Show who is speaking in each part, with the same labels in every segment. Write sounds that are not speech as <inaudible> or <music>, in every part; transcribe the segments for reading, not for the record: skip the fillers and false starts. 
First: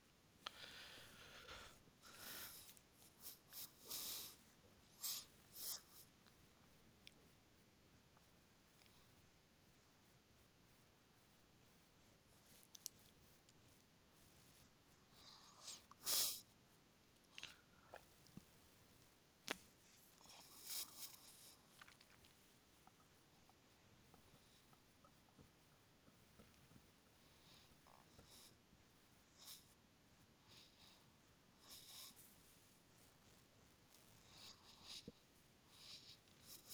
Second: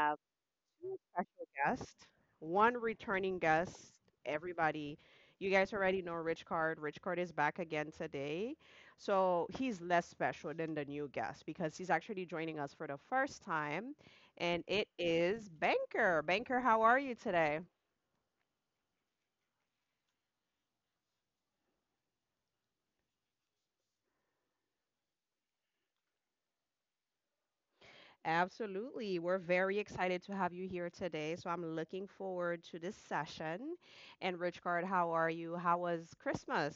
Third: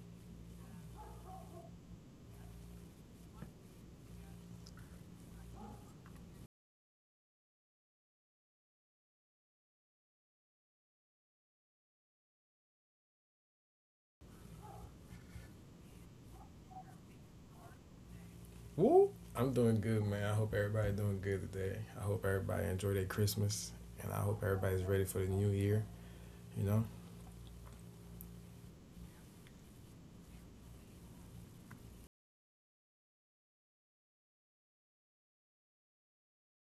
Speaker 1: have two special guests, one returning guest. Everybody, you guys already know Rich Card. Rich Card is back again today. So he's less special than the new guest because he's actually joining us for the first time. And it is Banker. Banker, how are you today?
Speaker 2: Woo! I'm doing good, man. I hope everybody doing good today. I hope everybody enjoyed their Christmas, and I hope everybody's ready for the new year. You know.
Speaker 1: Absolutely. We're very excited to have you here today. So I'm looking forward to this session. And Richcard, how are you? How was Christmas?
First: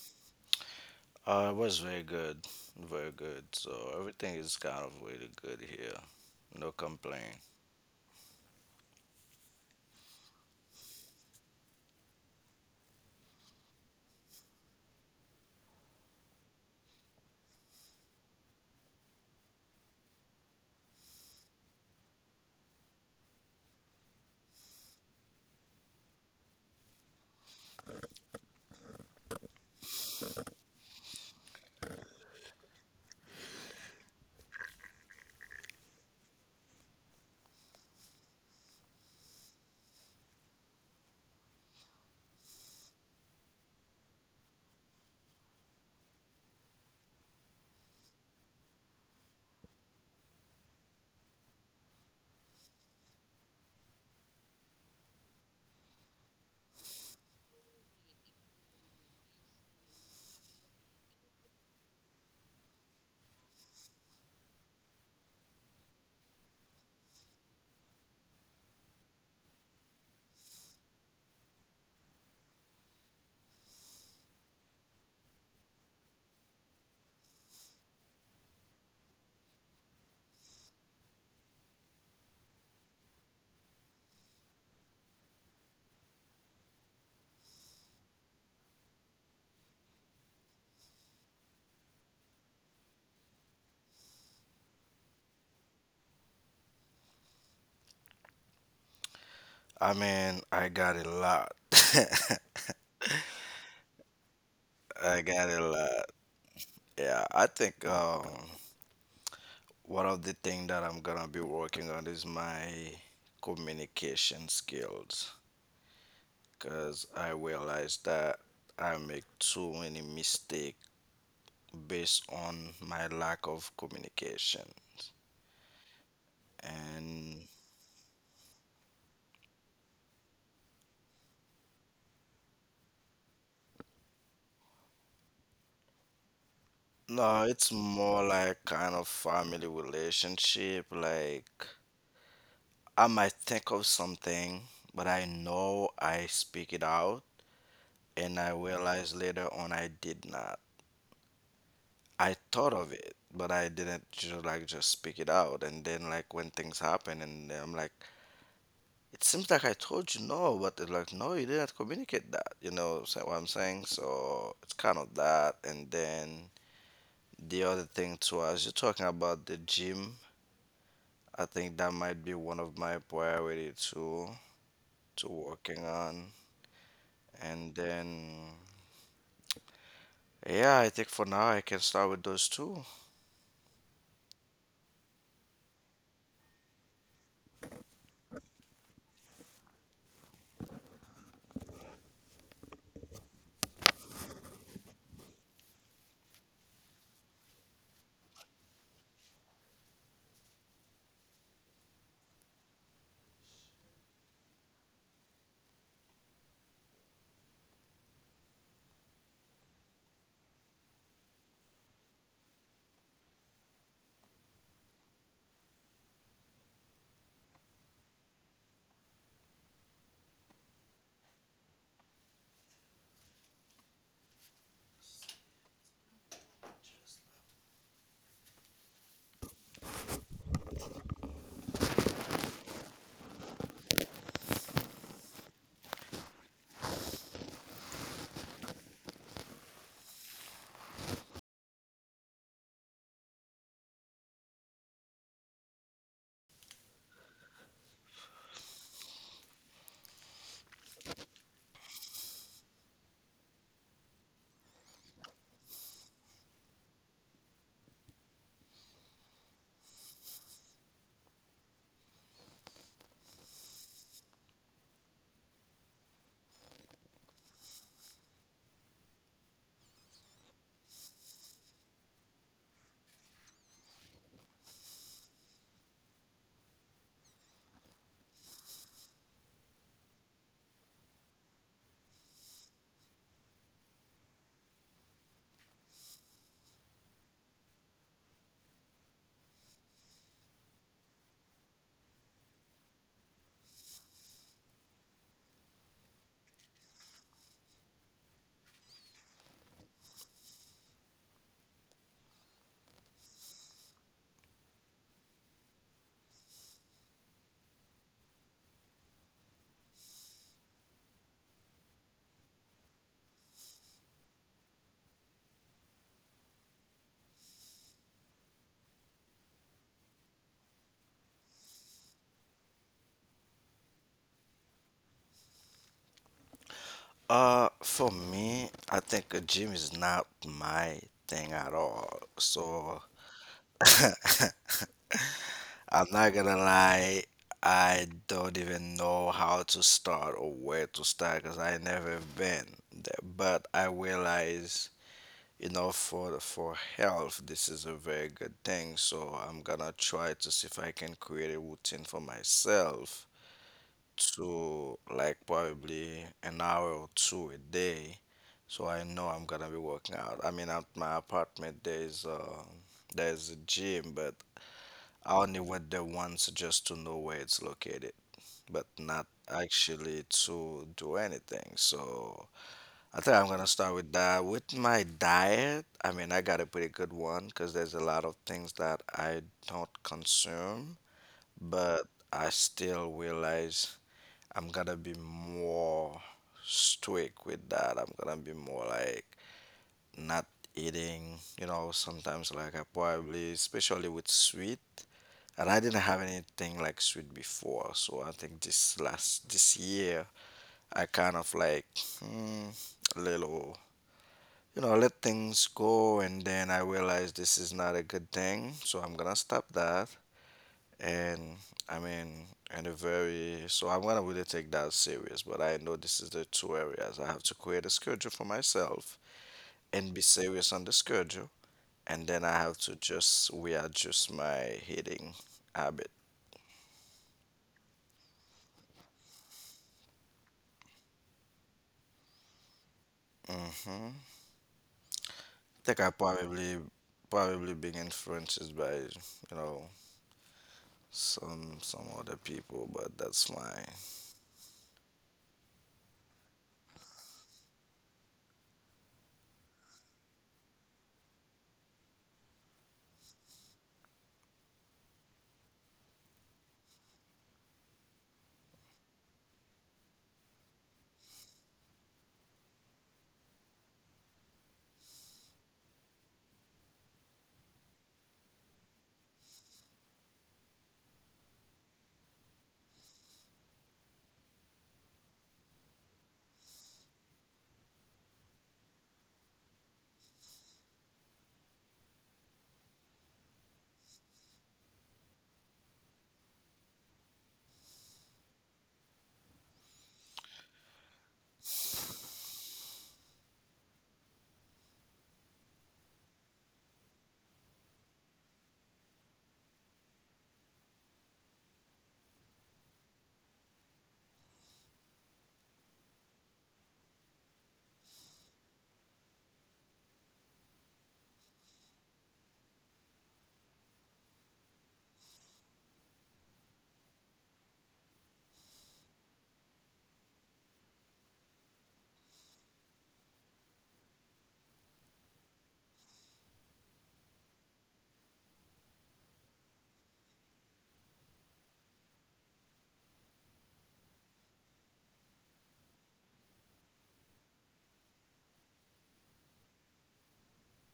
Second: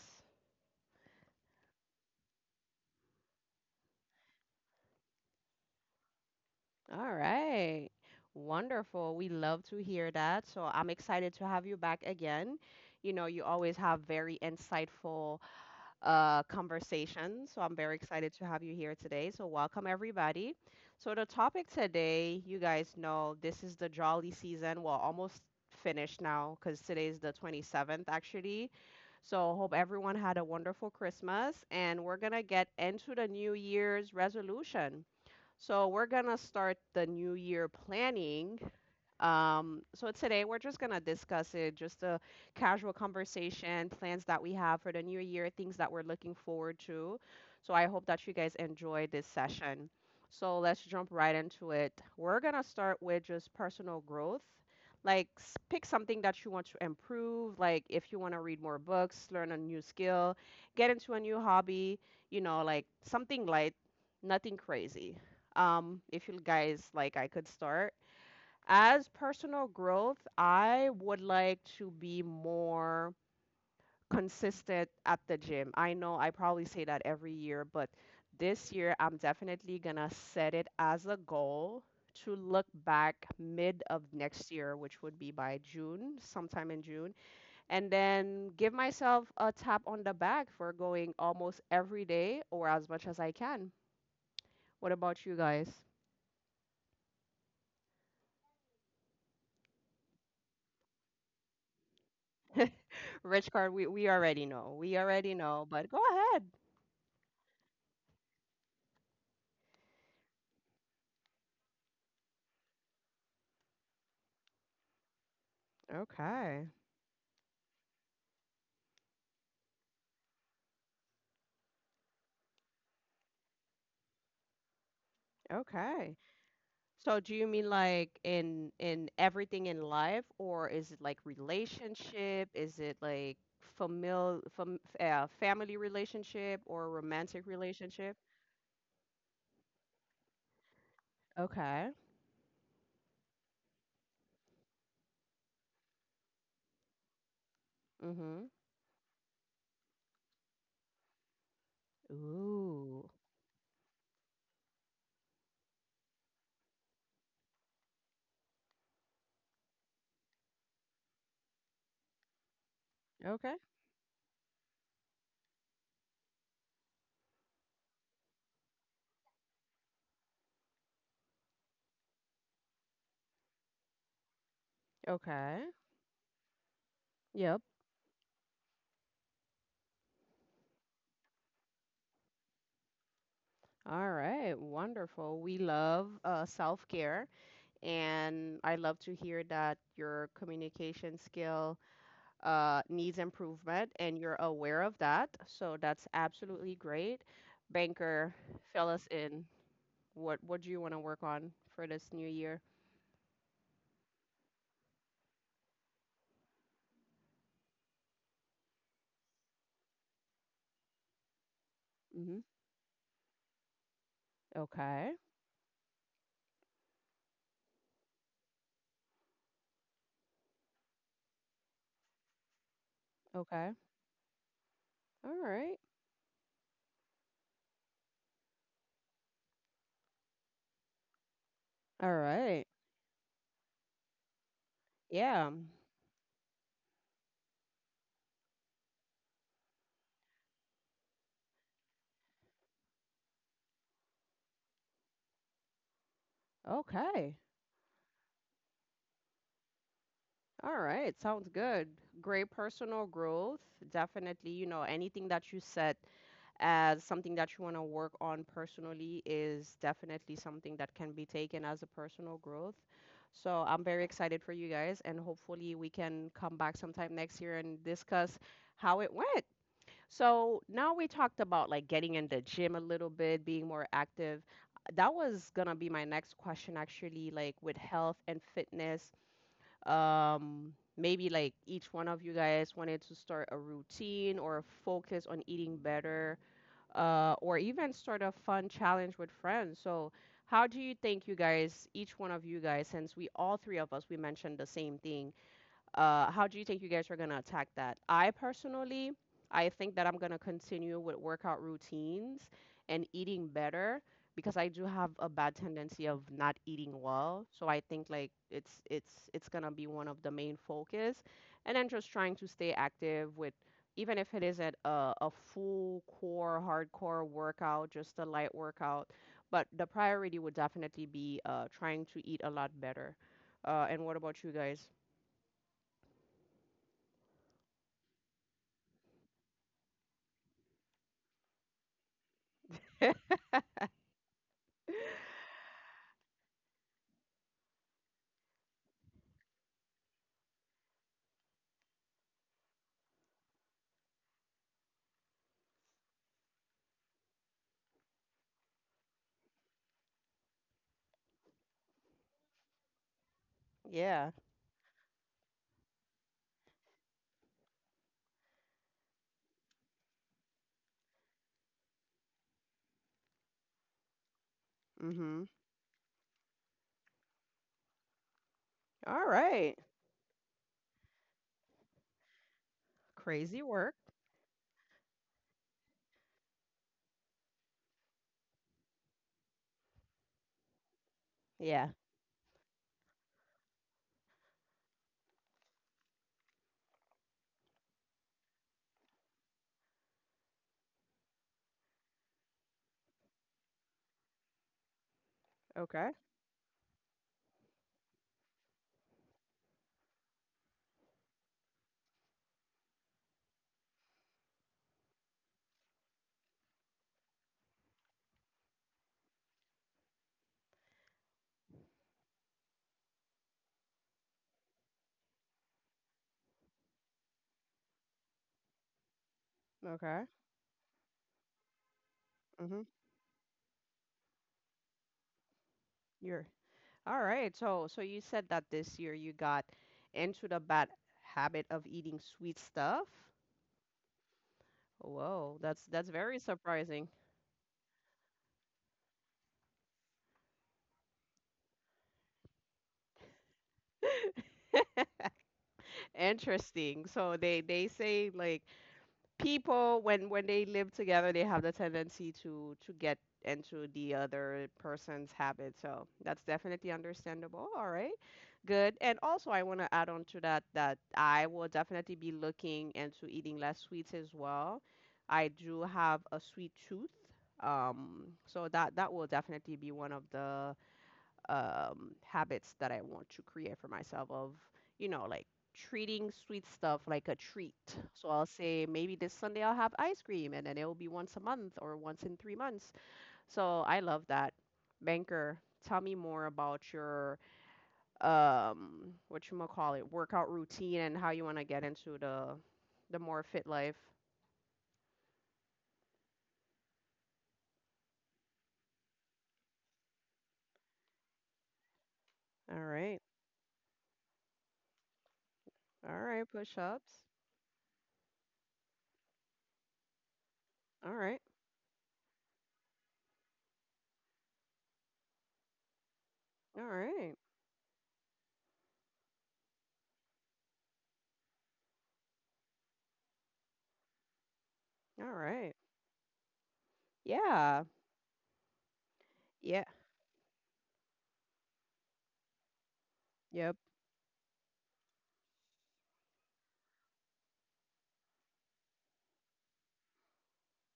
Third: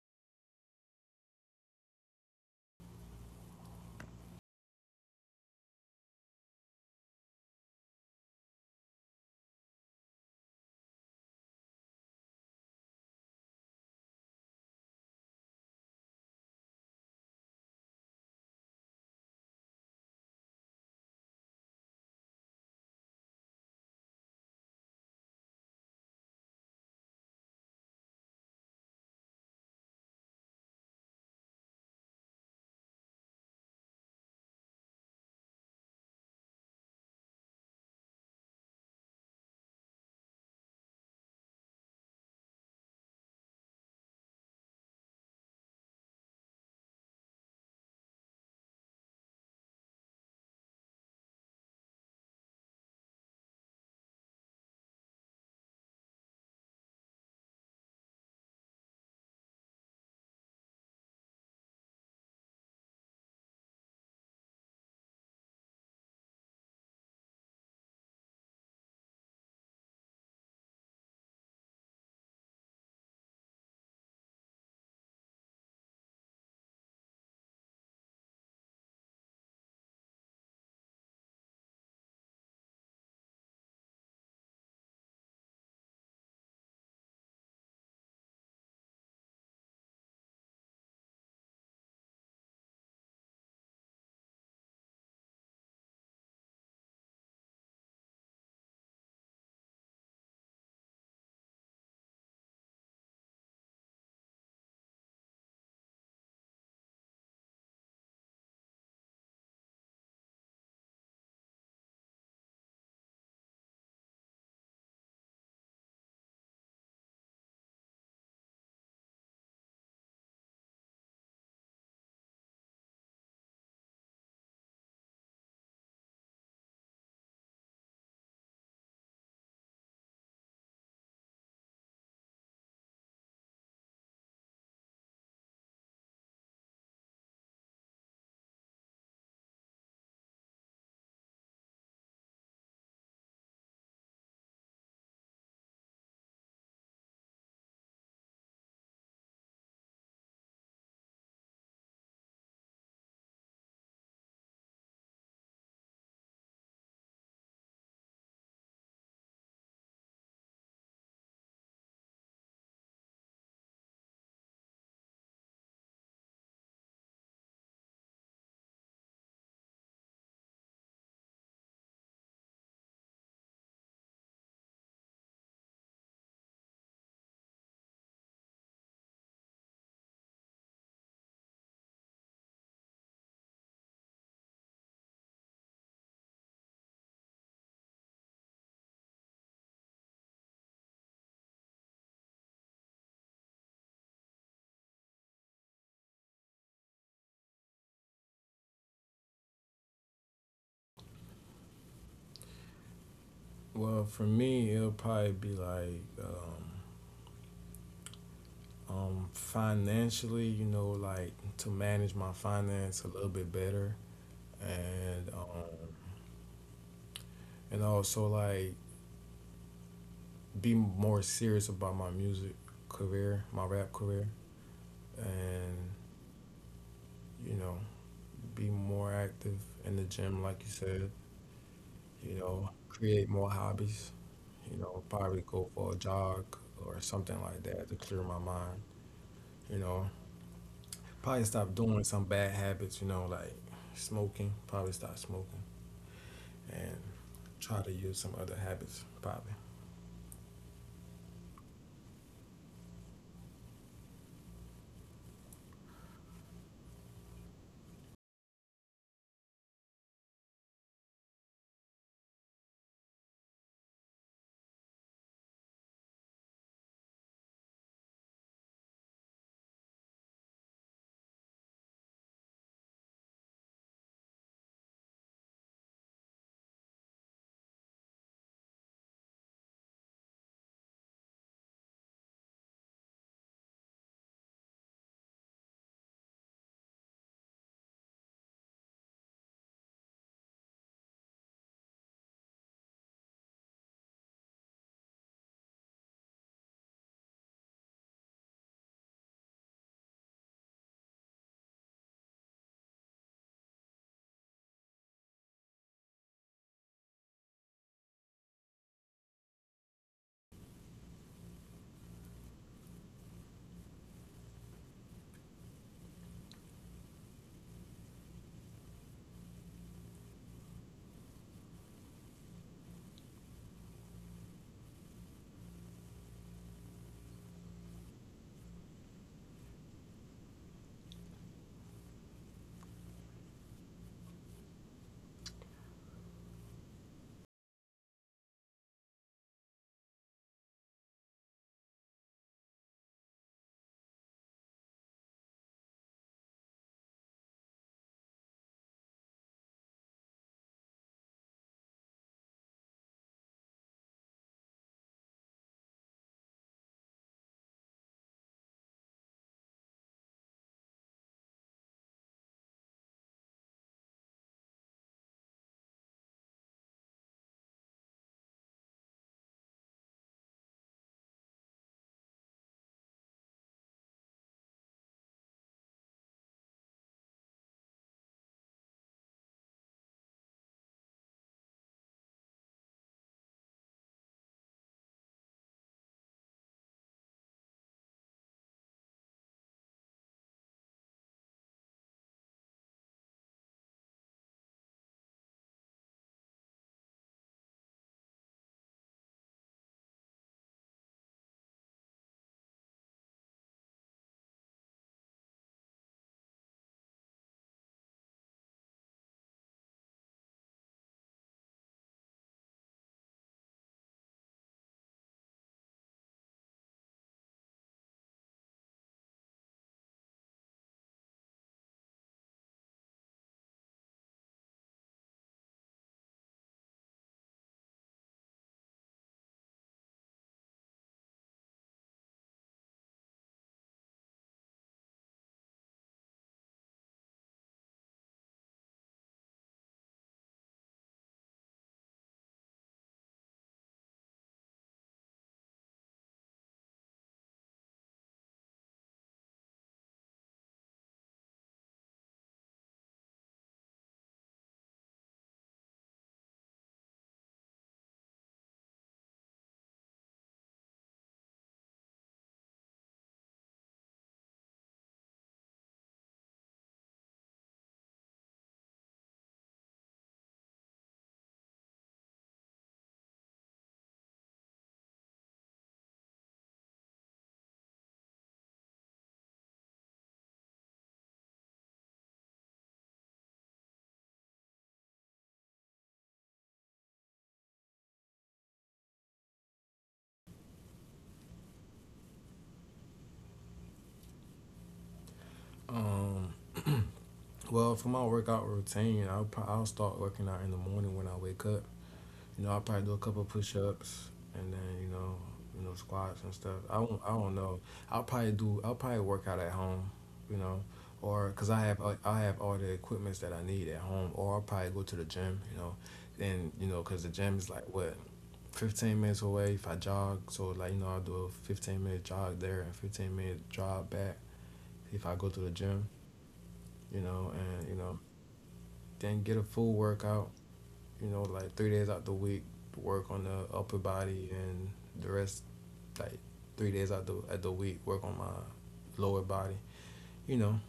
Speaker 3: It was very good, very good. So everything is kind of really good here. No
Speaker 1: All
Speaker 3: complaint.
Speaker 1: right. Wonderful. We love to hear that. So I'm excited to have you back again. You always have very insightful conversation. So I'm very excited to have you here today. So welcome everybody. So the topic today, you guys know, this is the jolly season. Well, almost finished now because today is the 27th actually. So hope everyone had a wonderful Christmas, and we're gonna get into the New Year's resolution. So we're gonna start the New Year planning, so today we're just gonna discuss it, just a casual conversation, plans that we have for the new year, things that we're looking forward to. So I hope that you guys enjoy this session. So let's jump right into it. We're gonna start with just personal growth. Like pick something that you want to improve, like if you want to read more books, learn a new skill, get into a new hobby, like something light, nothing crazy. If you guys like, I could start. As personal growth, I would like to be more consistent at the gym. I know I probably say that every year, but this year I'm definitely gonna set it as a goal to look back mid of next year, which would be by June, sometime in June, and then give myself a tap on the back for going almost every day or as much as I can. What about you guys?
Speaker 3: I mean, I got a lot. <laughs>
Speaker 1: Rich card, we already know. We
Speaker 3: I
Speaker 1: already
Speaker 3: got a
Speaker 1: know, but go
Speaker 3: lot.
Speaker 1: ahead.
Speaker 3: Yeah, I think one of the things that I'm gonna be working on is my communication skills,
Speaker 1: Okay.
Speaker 3: because I realized that I make too many mistakes based on my lack of communication.
Speaker 1: Okay. So do
Speaker 3: And
Speaker 1: you mean like in everything in life, or is it like relationship? Is it like family relationship or
Speaker 3: no,
Speaker 1: romantic
Speaker 3: it's
Speaker 1: relationship?
Speaker 3: more like kind of family relationship. Like,
Speaker 1: Okay.
Speaker 3: I might think of something, but I know I speak it out, and
Speaker 1: Mm-hmm.
Speaker 3: I realize later on I did not. I thought of
Speaker 1: Ooh.
Speaker 3: it, but I didn't just like just speak it out. And then like when things happen, and then I'm like, it seems like I told you no, but it's like no, you didn't communicate that. You know so what I'm
Speaker 1: Okay.
Speaker 3: saying? So it's kind of that. And then the other thing too, as you're talking about the gym. I think that might be one of my priority to
Speaker 1: Okay.
Speaker 3: working on.
Speaker 1: Yep.
Speaker 3: And then yeah, I think for now I can start with those two.
Speaker 1: All right. Wonderful. We love self-care, and I love to hear that your communication skill needs improvement, and you're aware of that. So that's absolutely great. Banker, fill us in. What do you want to work on for this new year?
Speaker 2: Well, for me, it'll probably be like financially, you know, like to manage my
Speaker 1: Hmm.
Speaker 2: finance a little bit better,
Speaker 1: Okay.
Speaker 2: and and also like be more serious about my music career, my
Speaker 1: Okay.
Speaker 2: rap career,
Speaker 1: All right.
Speaker 2: and you know, be more active in the gym, like you said,
Speaker 1: All
Speaker 2: you
Speaker 1: right.
Speaker 2: know, create more hobbies, you know, probably
Speaker 1: Yeah.
Speaker 2: go for a jog or something like that to clear my mind, you know. Probably stop doing some bad habits, you know, like smoking, probably stop smoking and
Speaker 1: Okay.
Speaker 2: try to use some other habits, probably.
Speaker 1: All right. Sounds good. Great personal growth. Definitely, you know, anything that you set as something that you want to work on personally is definitely something that can be taken as a personal growth. So I'm very excited for you guys, and hopefully we can come back sometime next year and discuss how it went. So now we talked about like getting in the gym a little bit, being more active. That was gonna be my next question actually, like with health and fitness. Maybe like each one of you guys wanted to start a routine or a focus on eating better, or even start a fun challenge with friends. So, how do you think you guys, each one of you guys, since we all three of us, we mentioned the same thing, how do you think you guys are going to attack that? I personally, I think that I'm going to continue with workout routines and eating better, because I do have a bad tendency of not eating well. So I think like it's going to be one of the main focus, and then just trying to stay active with, even if it isn't a full core hardcore workout, just a light workout, but the priority would definitely be trying to eat a lot better. And what about you guys?
Speaker 3: For me, I think a gym is not my thing at all. So I'm not gonna lie, I don't even know how to start or where to start because I never been there. But I realize, you know, for health this is a very good thing, so I'm gonna try to see if I can create a routine for myself
Speaker 1: Yeah.
Speaker 3: to like probably an hour or two a day, so I know I'm gonna be working out. I mean, at my apartment there's a gym, but I
Speaker 1: Mhm.
Speaker 3: only went there once just to know where it's located, but
Speaker 1: All
Speaker 3: not
Speaker 1: right.
Speaker 3: actually to do anything. So I think I'm
Speaker 1: Crazy
Speaker 3: gonna
Speaker 1: work.
Speaker 3: start with that. With my diet, I mean, I got a pretty good one because there's a lot of things that I don't consume,
Speaker 1: Yeah.
Speaker 3: but I still realize I'm gonna be more strict with that. I'm gonna be more like not eating, you know, sometimes like I probably, especially with sweet. And I didn't
Speaker 1: Okay.
Speaker 3: have anything like sweet before, so I think this last this year I kind of like hmm, a little, you know, I let things go. And then I realized this is not a good thing. So I'm going to stop that. And I mean, and a very, so I'm going to really take that serious. But I know this is the two areas. I have to create a schedule for myself and be
Speaker 1: Okay.
Speaker 3: serious on the schedule. And then I have
Speaker 1: Mhm.
Speaker 3: to just readjust my eating habit.
Speaker 1: You're all right. So you said that this year you got into the bad habit of eating sweet stuff. Whoa, that's
Speaker 3: Think
Speaker 1: that's
Speaker 3: I
Speaker 1: very
Speaker 3: probably
Speaker 1: surprising.
Speaker 3: probably being influenced by, you know, some other people, but that's my.
Speaker 1: <laughs> Interesting. So they say like people when they live together they have the tendency to get into the other person's habit, so that's definitely understandable. All right, good. And also I want to add on to that, that I will definitely be looking into eating less sweets as well. I do have a sweet tooth, so that will definitely be one of the habits that I want to create for myself of, you know, like treating sweet stuff like a treat. So I'll say maybe this Sunday I'll have ice cream, and then it will be once a month or once in 3 months. So I love that. Banker, tell me more about your what you call it, workout routine, and how you want to get into the more fit life.
Speaker 2: Um, well, for my workout routine, I'll start working out in the morning when I wake up. You
Speaker 1: All
Speaker 2: know, I'll probably
Speaker 1: right.
Speaker 2: do a couple push ups and then, you know,
Speaker 1: All right,
Speaker 2: squats and stuff.
Speaker 1: push-ups.
Speaker 2: I don't know. I'll probably work out at home, you know,
Speaker 1: All right.
Speaker 2: or because I have all the equipments that I need at home, or I'll probably go to the gym, you know, and,
Speaker 1: All
Speaker 2: you know, because the
Speaker 1: right.
Speaker 2: gym is like what, 15 minutes away if I jog. So, like, you know, I'll do a 15-minute jog there and 15-minute jog back
Speaker 1: All
Speaker 2: if I go to
Speaker 1: right.
Speaker 2: the gym, you know,
Speaker 1: Yeah.
Speaker 2: and, you know, then get a
Speaker 1: Yeah.
Speaker 2: full workout you know, like 3 days out the week work on
Speaker 1: Yep.
Speaker 2: the upper body and the rest like 3 days out the at the week work on my lower body. You know,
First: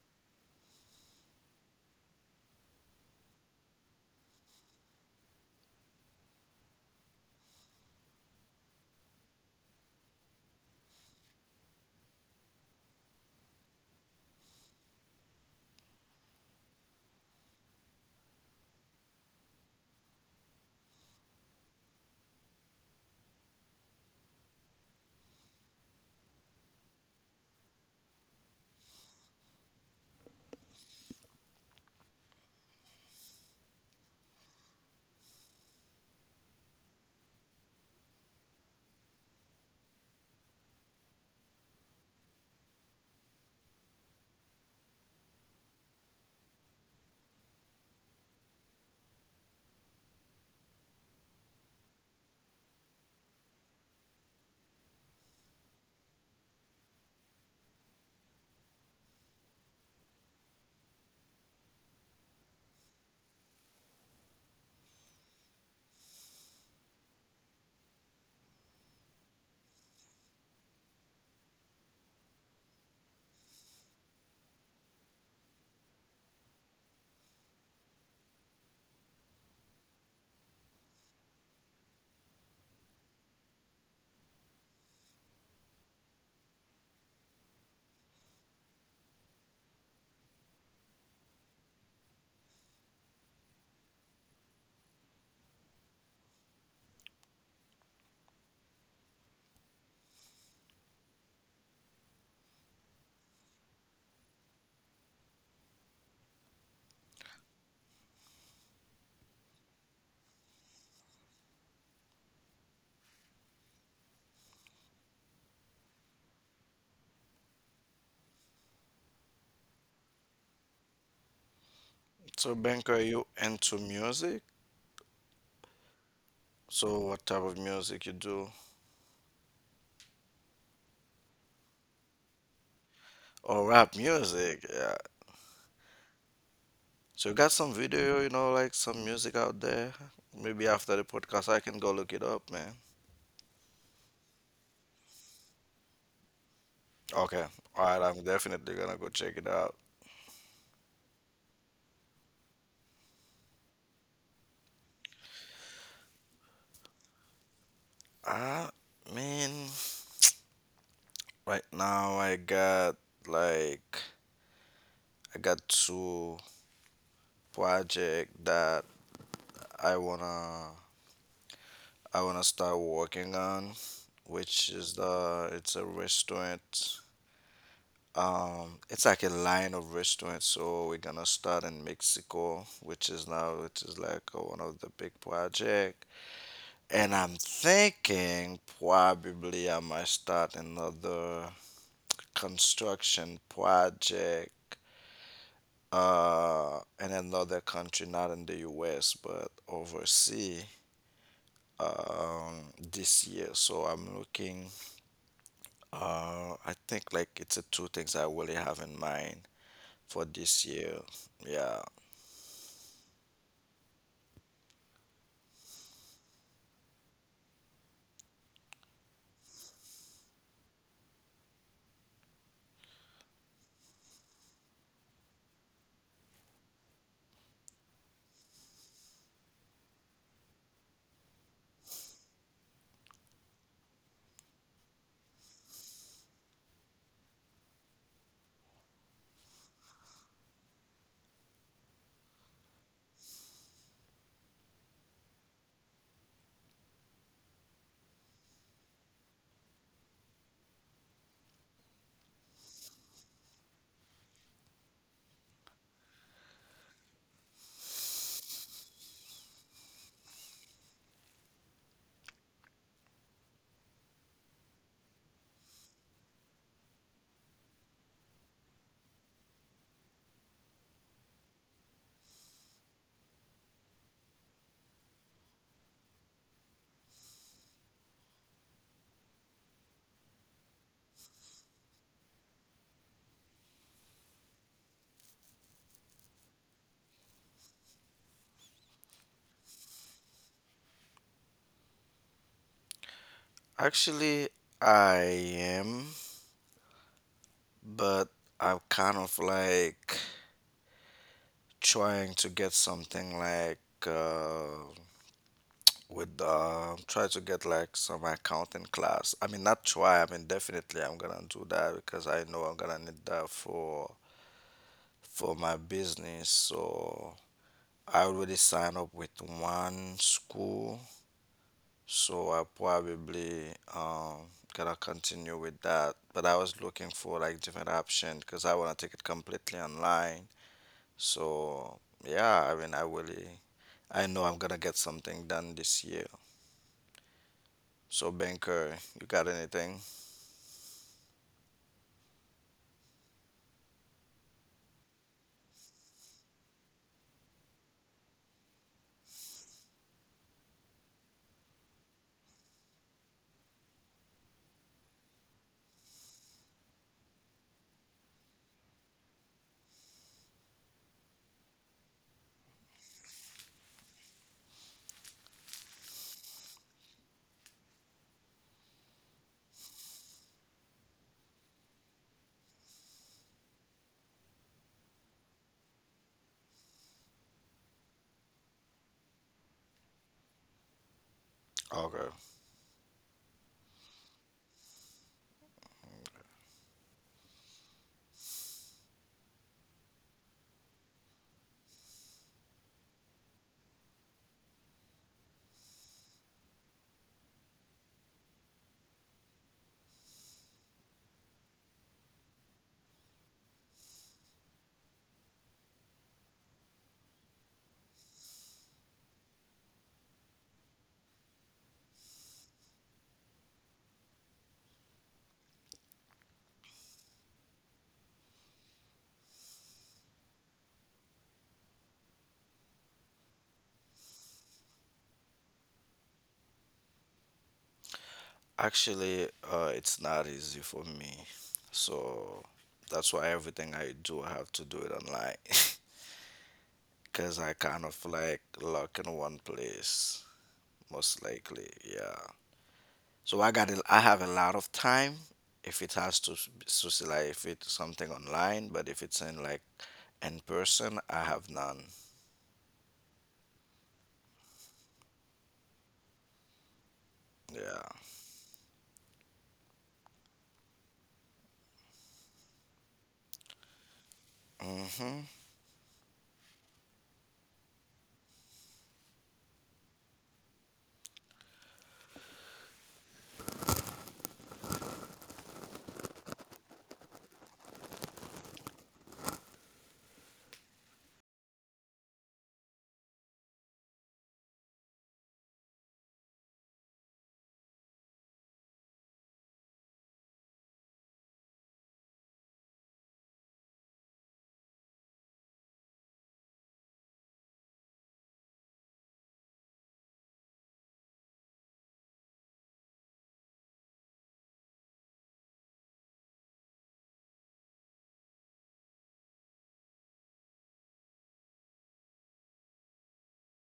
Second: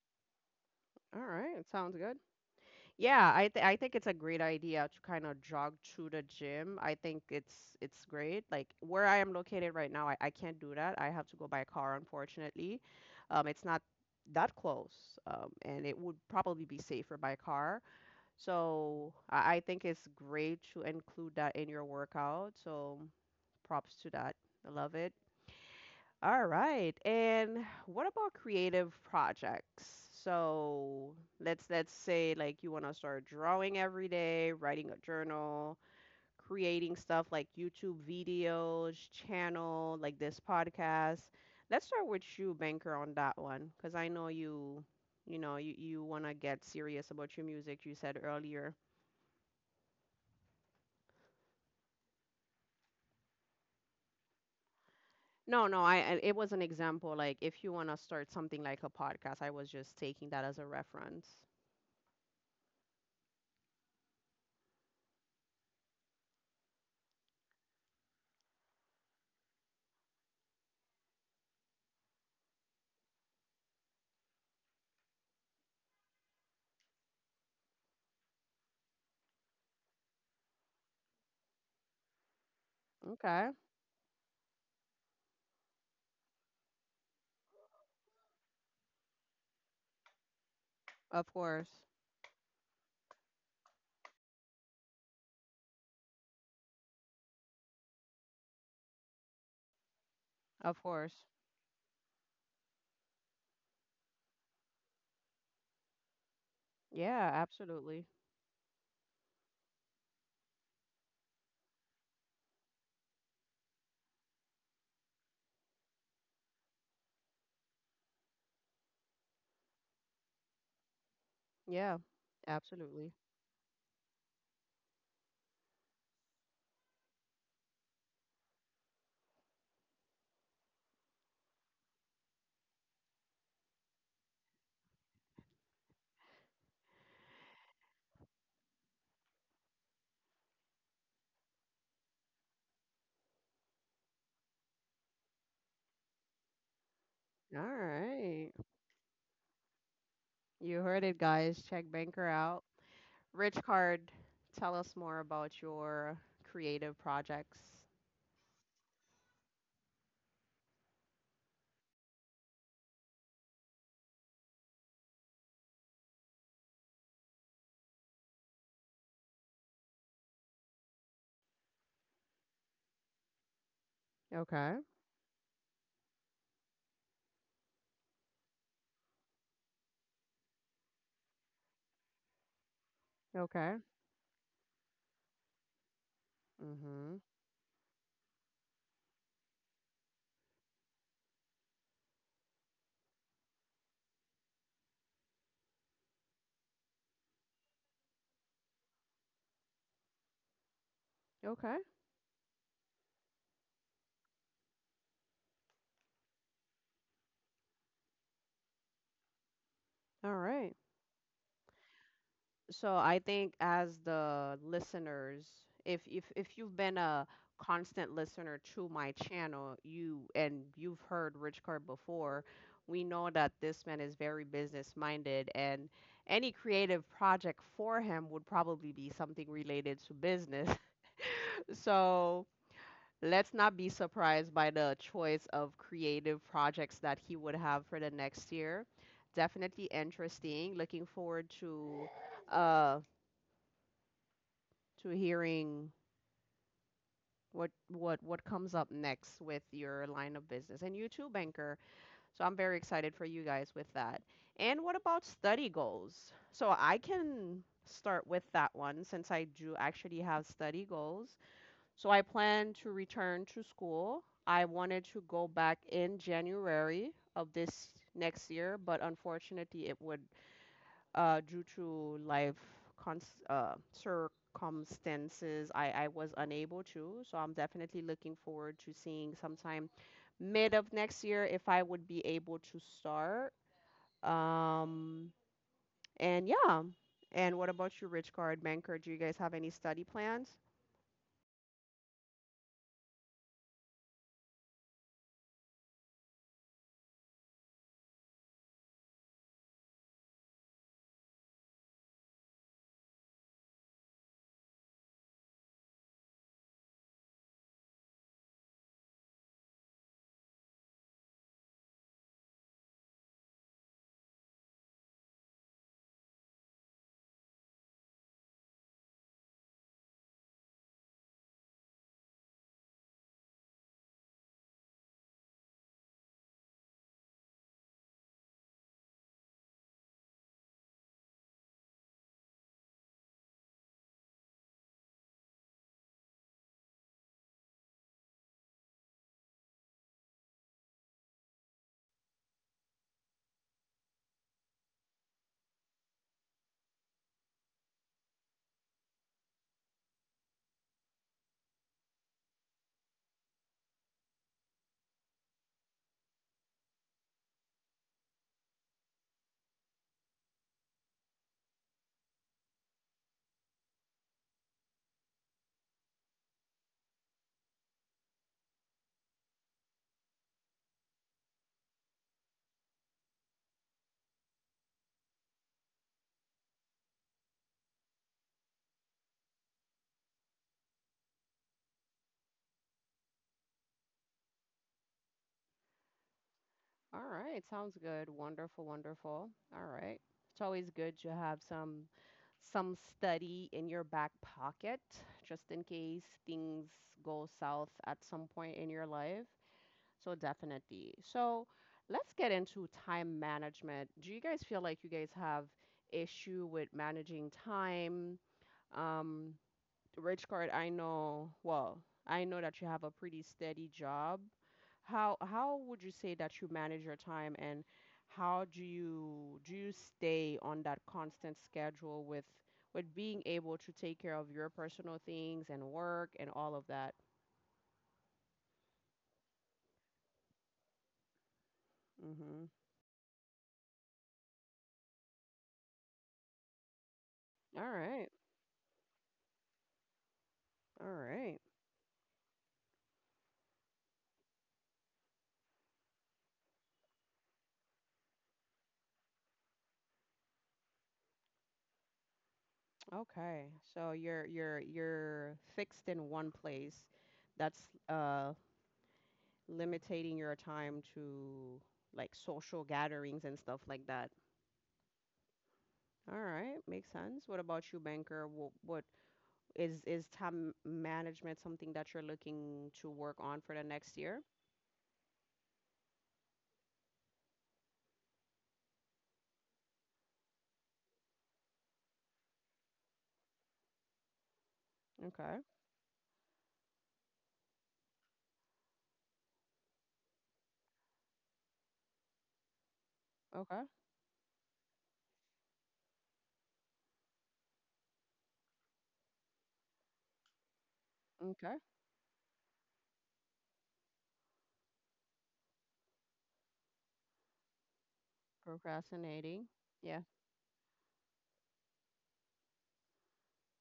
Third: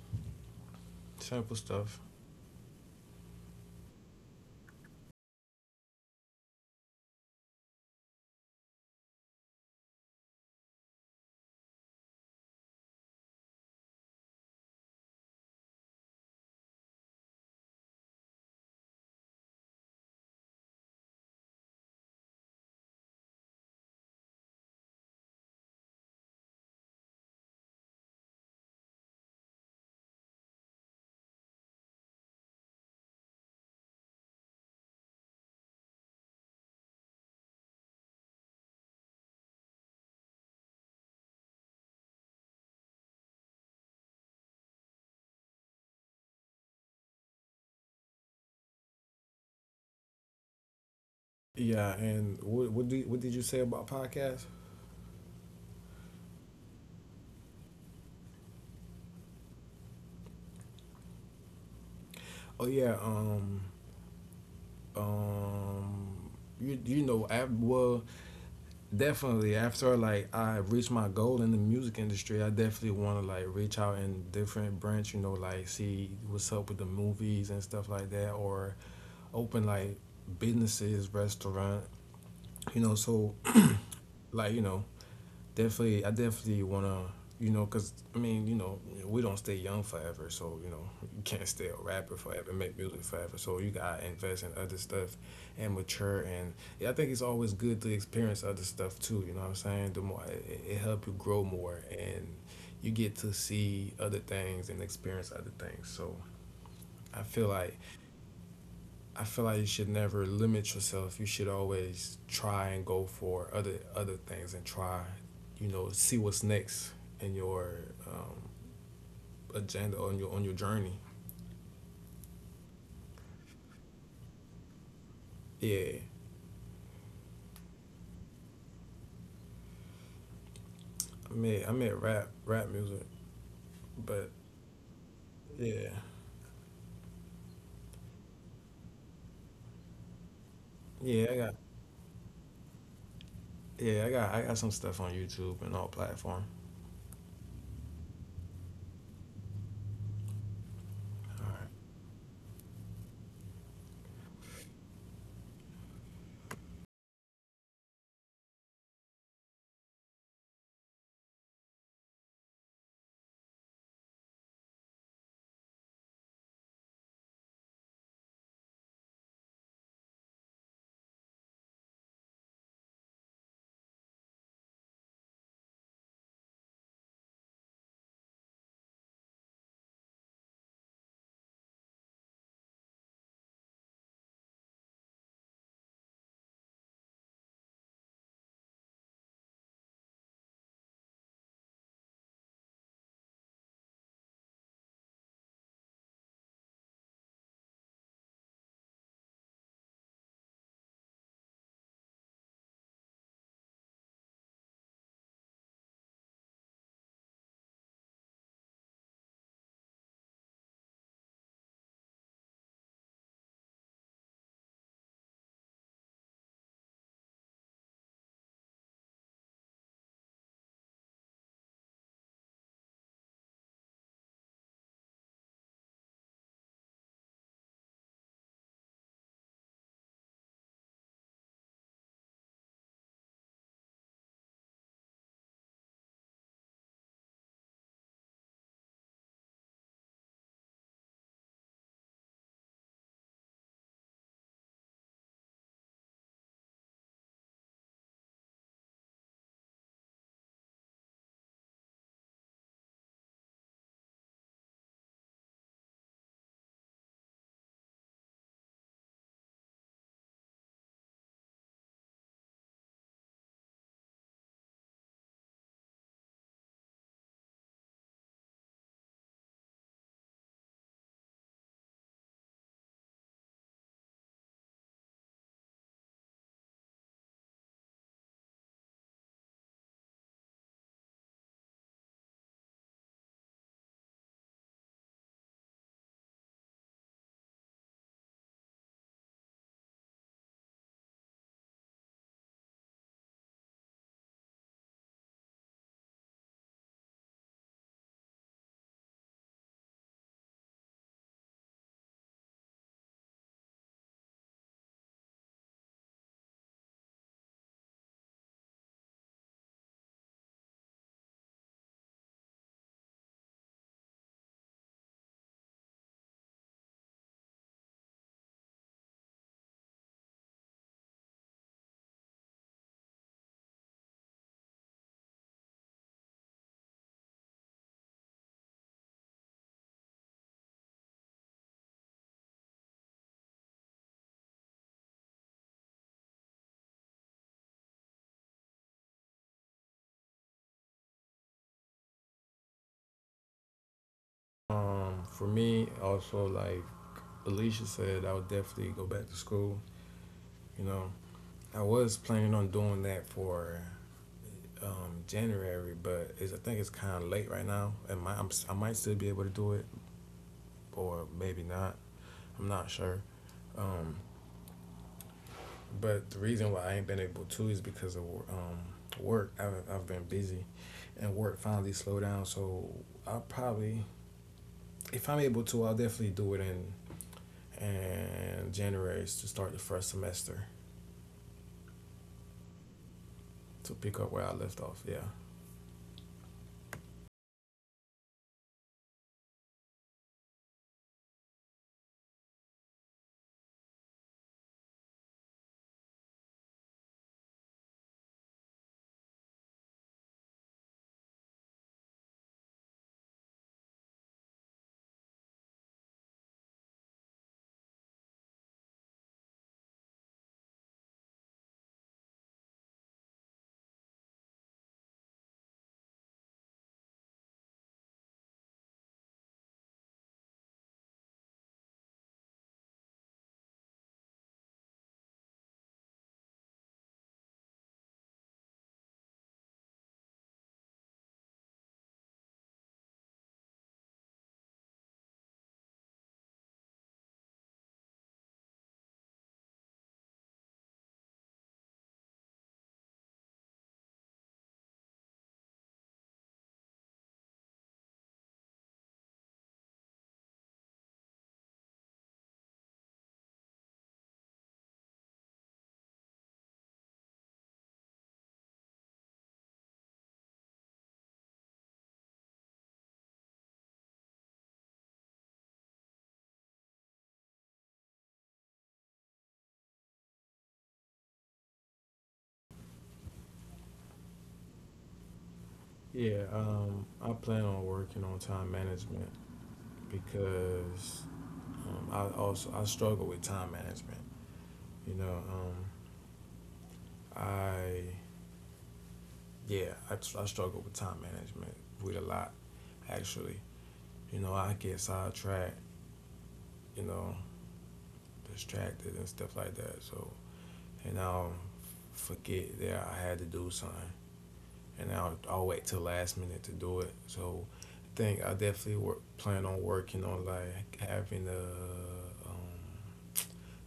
Speaker 1: All
Speaker 2: simple
Speaker 1: right. Sounds
Speaker 2: stuff.
Speaker 1: good. Yeah, I th I think it's a great idea to kind of jog through the gym. I think it's great. Like where I am located right now, I can't do that. I have to go by car, unfortunately. It's not that close, and it would probably be safer by car. So I think it's great to include that in your workout. So props to that. I love it. All right. And what about creative projects? So let's say like you want to start drawing every day, writing a journal, creating stuff like YouTube videos, channel, like this podcast. Let's start with you, Banker, on that one, because I know you want to get serious about your music, you said earlier.
Speaker 2: Yeah, and what did you say about podcasts?
Speaker 1: No, no, it was an example. Like if you want to start something like a podcast, I was just taking that as a reference.
Speaker 2: Oh yeah, um you know, well, definitely after like I reached my goal in the music industry, I definitely want to like reach out in different branch, you know, like see what's up with the movies and stuff like that or open like businesses, restaurant, you know. So
Speaker 1: Okay.
Speaker 2: like you know, I definitely wanna, you know, cause I mean, we don't stay young forever, so you know, you
Speaker 1: Of
Speaker 2: can't stay a
Speaker 1: course.
Speaker 2: rapper forever, make music forever. So you gotta invest in other stuff and mature. And yeah, I think it's always good to experience other stuff too. You know what I'm saying? The more it
Speaker 1: Of
Speaker 2: help you
Speaker 1: course.
Speaker 2: grow more and you get to see other things and experience other things. So I
Speaker 1: Yeah,
Speaker 2: feel like
Speaker 1: absolutely.
Speaker 2: I feel like you should never limit yourself. You should always try and go for other things and try, you know, see what's next in your um, agenda on your journey.
Speaker 1: Yeah,
Speaker 3: So, Banker,
Speaker 1: absolutely.
Speaker 3: you into music?
Speaker 2: Yeah,
Speaker 3: So, what type of music you do?
Speaker 2: I mean rap music,
Speaker 3: Or rap
Speaker 2: but
Speaker 3: music? Yeah.
Speaker 2: yeah,
Speaker 3: So, you got some video, you know, like some music out there? Maybe after the
Speaker 2: yeah, I
Speaker 3: podcast,
Speaker 2: got
Speaker 3: I can go look it up, man.
Speaker 2: yeah, I got some stuff on YouTube and all platform.
Speaker 3: Okay.
Speaker 1: All
Speaker 3: All right. I'm
Speaker 1: right.
Speaker 3: definitely gonna go check it out.
Speaker 1: You heard it, guys. Check
Speaker 2: All
Speaker 1: Banker out. Rich Card, tell us more about your creative projects.
Speaker 3: I mean, right now I got like I got two project that I wanna I wanna start working on, which
Speaker 1: Okay.
Speaker 3: is the it's a restaurant. It's like a line of restaurants. So we're gonna start in Mexico, which is now
Speaker 1: Okay.
Speaker 3: which is like one of the big project. And
Speaker 1: Mm-hmm.
Speaker 3: I'm thinking probably I might start another construction project in another country, not in the US, but overseas
Speaker 1: Okay.
Speaker 3: this year. So I'm looking I think like it's a two things I really have in mind for
Speaker 1: All
Speaker 3: this
Speaker 1: right.
Speaker 3: year. Yeah.
Speaker 1: So I think, as the listeners, if you've been a constant listener to my channel, you and you've heard Rich Card before, we know that this man is very business minded, and any creative project for him would probably be something related to business. <laughs> So let's not be surprised by the choice of creative projects that he would have for the next year. Definitely interesting. Looking forward uh to hearing what comes up next with your line of business, and you too, banker. So I'm very excited for you guys with that. And what about study goals? So I can start with that one, since I do actually have study goals. So I plan to return to school. I wanted to go back in January of this next year, but unfortunately, it would, due to life cons circumstances, I was unable to. So I'm definitely looking forward to seeing sometime mid of next year if I would be able to start. Um, and yeah. And what about you, Rich Card? Banker, do you guys have any study plans?
Speaker 3: Actually, I am, but I'm kind of like trying to get something like uh, with try to get like some accounting class. I mean, not try. I mean, definitely I'm gonna do that because I know I'm gonna need that for my business. So I already signed up with one school. So I probably gotta continue with that. But I was looking for like different options because I wanna take it completely online. So yeah, I mean I really I know I'm gonna get something done this year. So Banker, you got anything?
Speaker 2: right. For me, also like Alicia said, I would definitely go back to school. You know, I was planning on doing that for January, but I think it's kind of late right now, and my, I'm, si might still be able to do it, or maybe not. I'm not sure. Um, but the reason why I ain't been able to is because of work. I've been busy, and work finally slowed down. So I'll probably, if I'm able to, I'll definitely do it in January to start the first semester
Speaker 3: Okay.
Speaker 2: to pick up where I left off. Yeah.
Speaker 1: All right, sounds good. Wonderful, wonderful. All right. It's always good to have some study in your back pocket, just in case things go south at some point in your life. So definitely. So let's get into time management. Do you guys feel like you guys have issue with managing time? Um, Rich Card, I know, well, I know that you have a pretty steady job. How would you say that you manage your time, and how do you stay on that constant schedule with being able to take care of your personal things and work and all of that?
Speaker 3: Actually, it's not easy for me. So
Speaker 1: Mhm.
Speaker 3: that's why everything I do, I have to do it online. <laughs> Because I
Speaker 1: All
Speaker 3: kind of
Speaker 1: right.
Speaker 3: like lock in one place,
Speaker 1: All
Speaker 3: most
Speaker 1: right.
Speaker 3: likely. Yeah. So I have a lot of time if it has to so like if it's something online, but if it's in like in person, I have none.
Speaker 1: Okay. So you're fixed in one place. That's
Speaker 3: Yeah.
Speaker 1: limiting your time to like social gatherings and stuff like that.
Speaker 3: Hmm.
Speaker 1: All right, makes sense. What about you, banker? What is time management something that you're looking to work on for the next year?
Speaker 2: Yeah, I plan on working on time management because I also I struggle with time management. You know,
Speaker 1: Okay.
Speaker 2: I I struggle with time management with a lot actually.
Speaker 1: Okay.
Speaker 2: You know, I get sidetracked. You know, distracted and stuff like that. So and I'll
Speaker 1: Okay.
Speaker 2: forget that I had to do something, and I'll wait till last minute to do it. So I think I definitely work plan
Speaker 1: Procrastinating.
Speaker 2: on working
Speaker 1: Yeah.
Speaker 2: on like having a um,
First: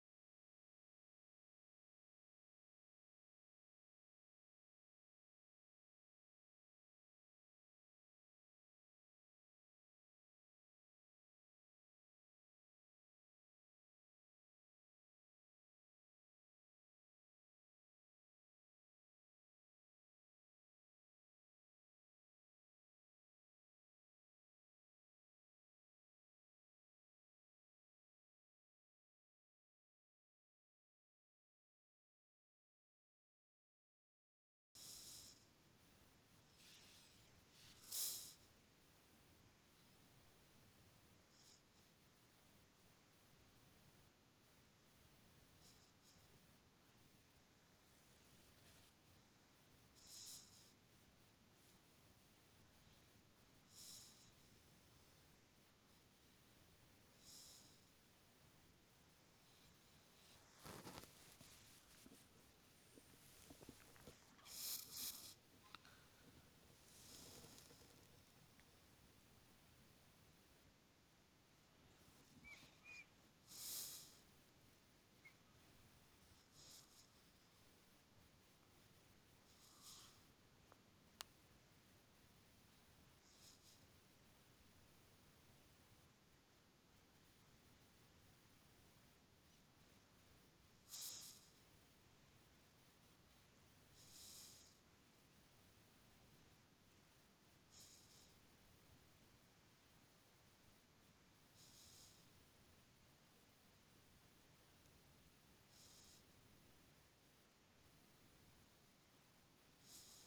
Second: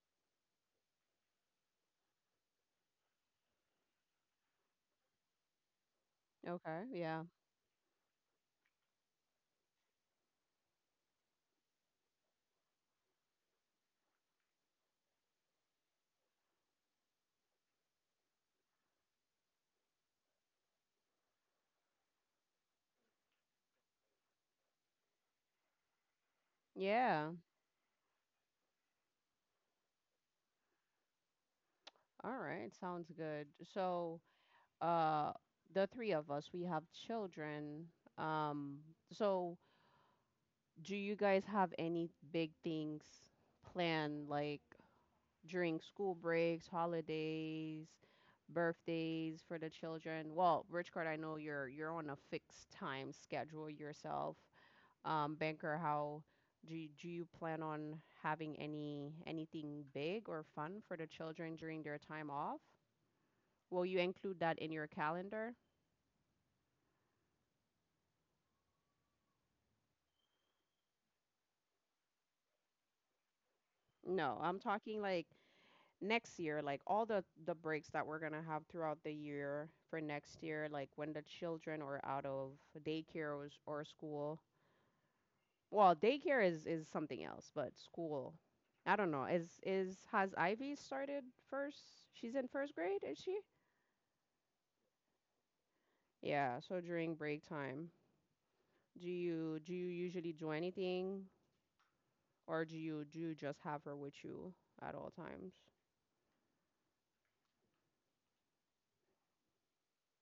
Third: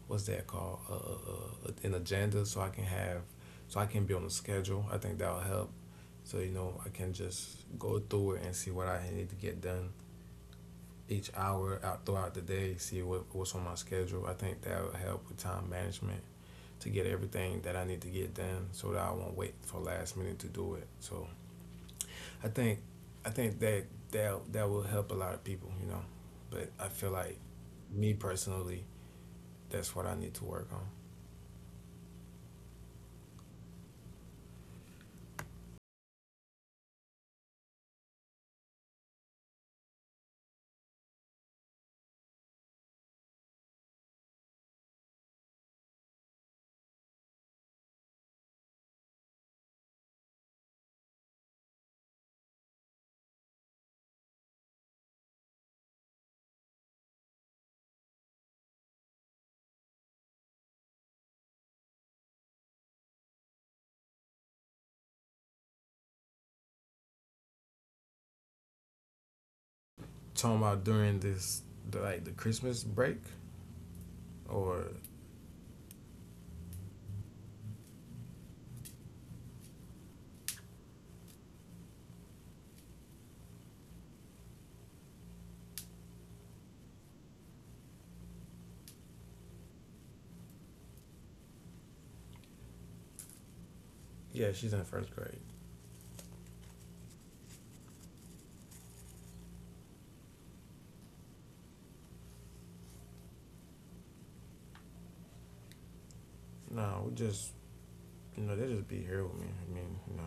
Speaker 2: what's that called an agenda so I can have so I can be on a schedule. I think that'll help. So you know
Speaker 1: Okay.
Speaker 2: I can
Speaker 1: Yeah.
Speaker 2: just go through it and see what I need to get done each hour out throughout the day. See what's on my schedule. I think that'll help with time management to get everything that I need to get done so that I won't wait for last minute to do it. So I think I think that that will help a lot of people. You know, but I feel like
Speaker 1: Yeah.
Speaker 2: me personally, that's what I need to work on.
Speaker 1: All right. Sounds good. So, uh, the three of us, we have children. Um, so do you guys have any big things planned? Like, during school breaks, holidays, birthdays for the children. Well, Rich Card, I know you're on a fixed time schedule yourself. Banker, how do you plan on having anything big or fun for the children during their time off? Will you include that in your calendar?
Speaker 2: Talking about during like the Christmas break
Speaker 1: No, I'm
Speaker 2: or
Speaker 1: talking like next year, like all the breaks that we're gonna have throughout the year for next year, like when the children are out of daycare or school. Well, daycare is something else, but school, I don't know. Is has Ivy started first? She's in first grade, is she?
Speaker 2: yeah, she's in first grade.
Speaker 1: Yeah, so during break time, do you usually do anything or do you just have her with you at all times?
Speaker 2: No, we just you know they just be here with me. I mean, you know,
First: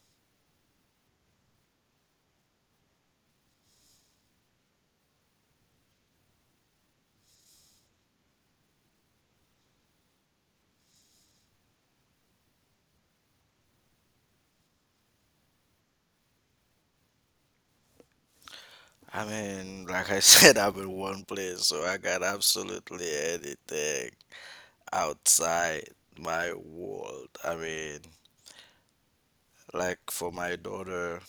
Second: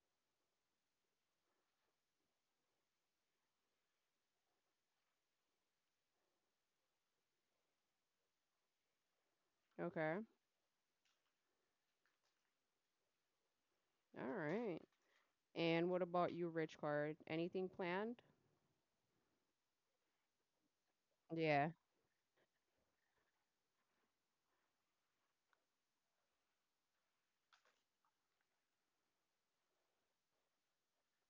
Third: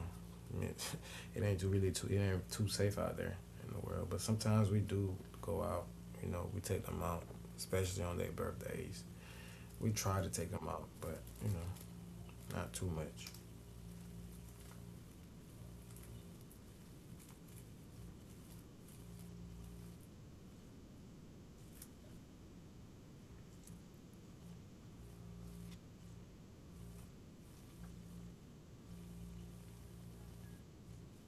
Speaker 2: I mean, <laughs> it ain't too safe out there in the world. But sometimes we do go out. You know, we take them out, especially on their birthdays. We
Speaker 1: Okay.
Speaker 2: try to take them out, but you know, not too much.
Speaker 1: All right. And what about you, Rich Card? Anything planned?
Speaker 3: I mean, like I <laughs> said, I'm in one place,
Speaker 1: Yeah.
Speaker 3: so I got absolutely anything outside my world. I mean, like for my daughter,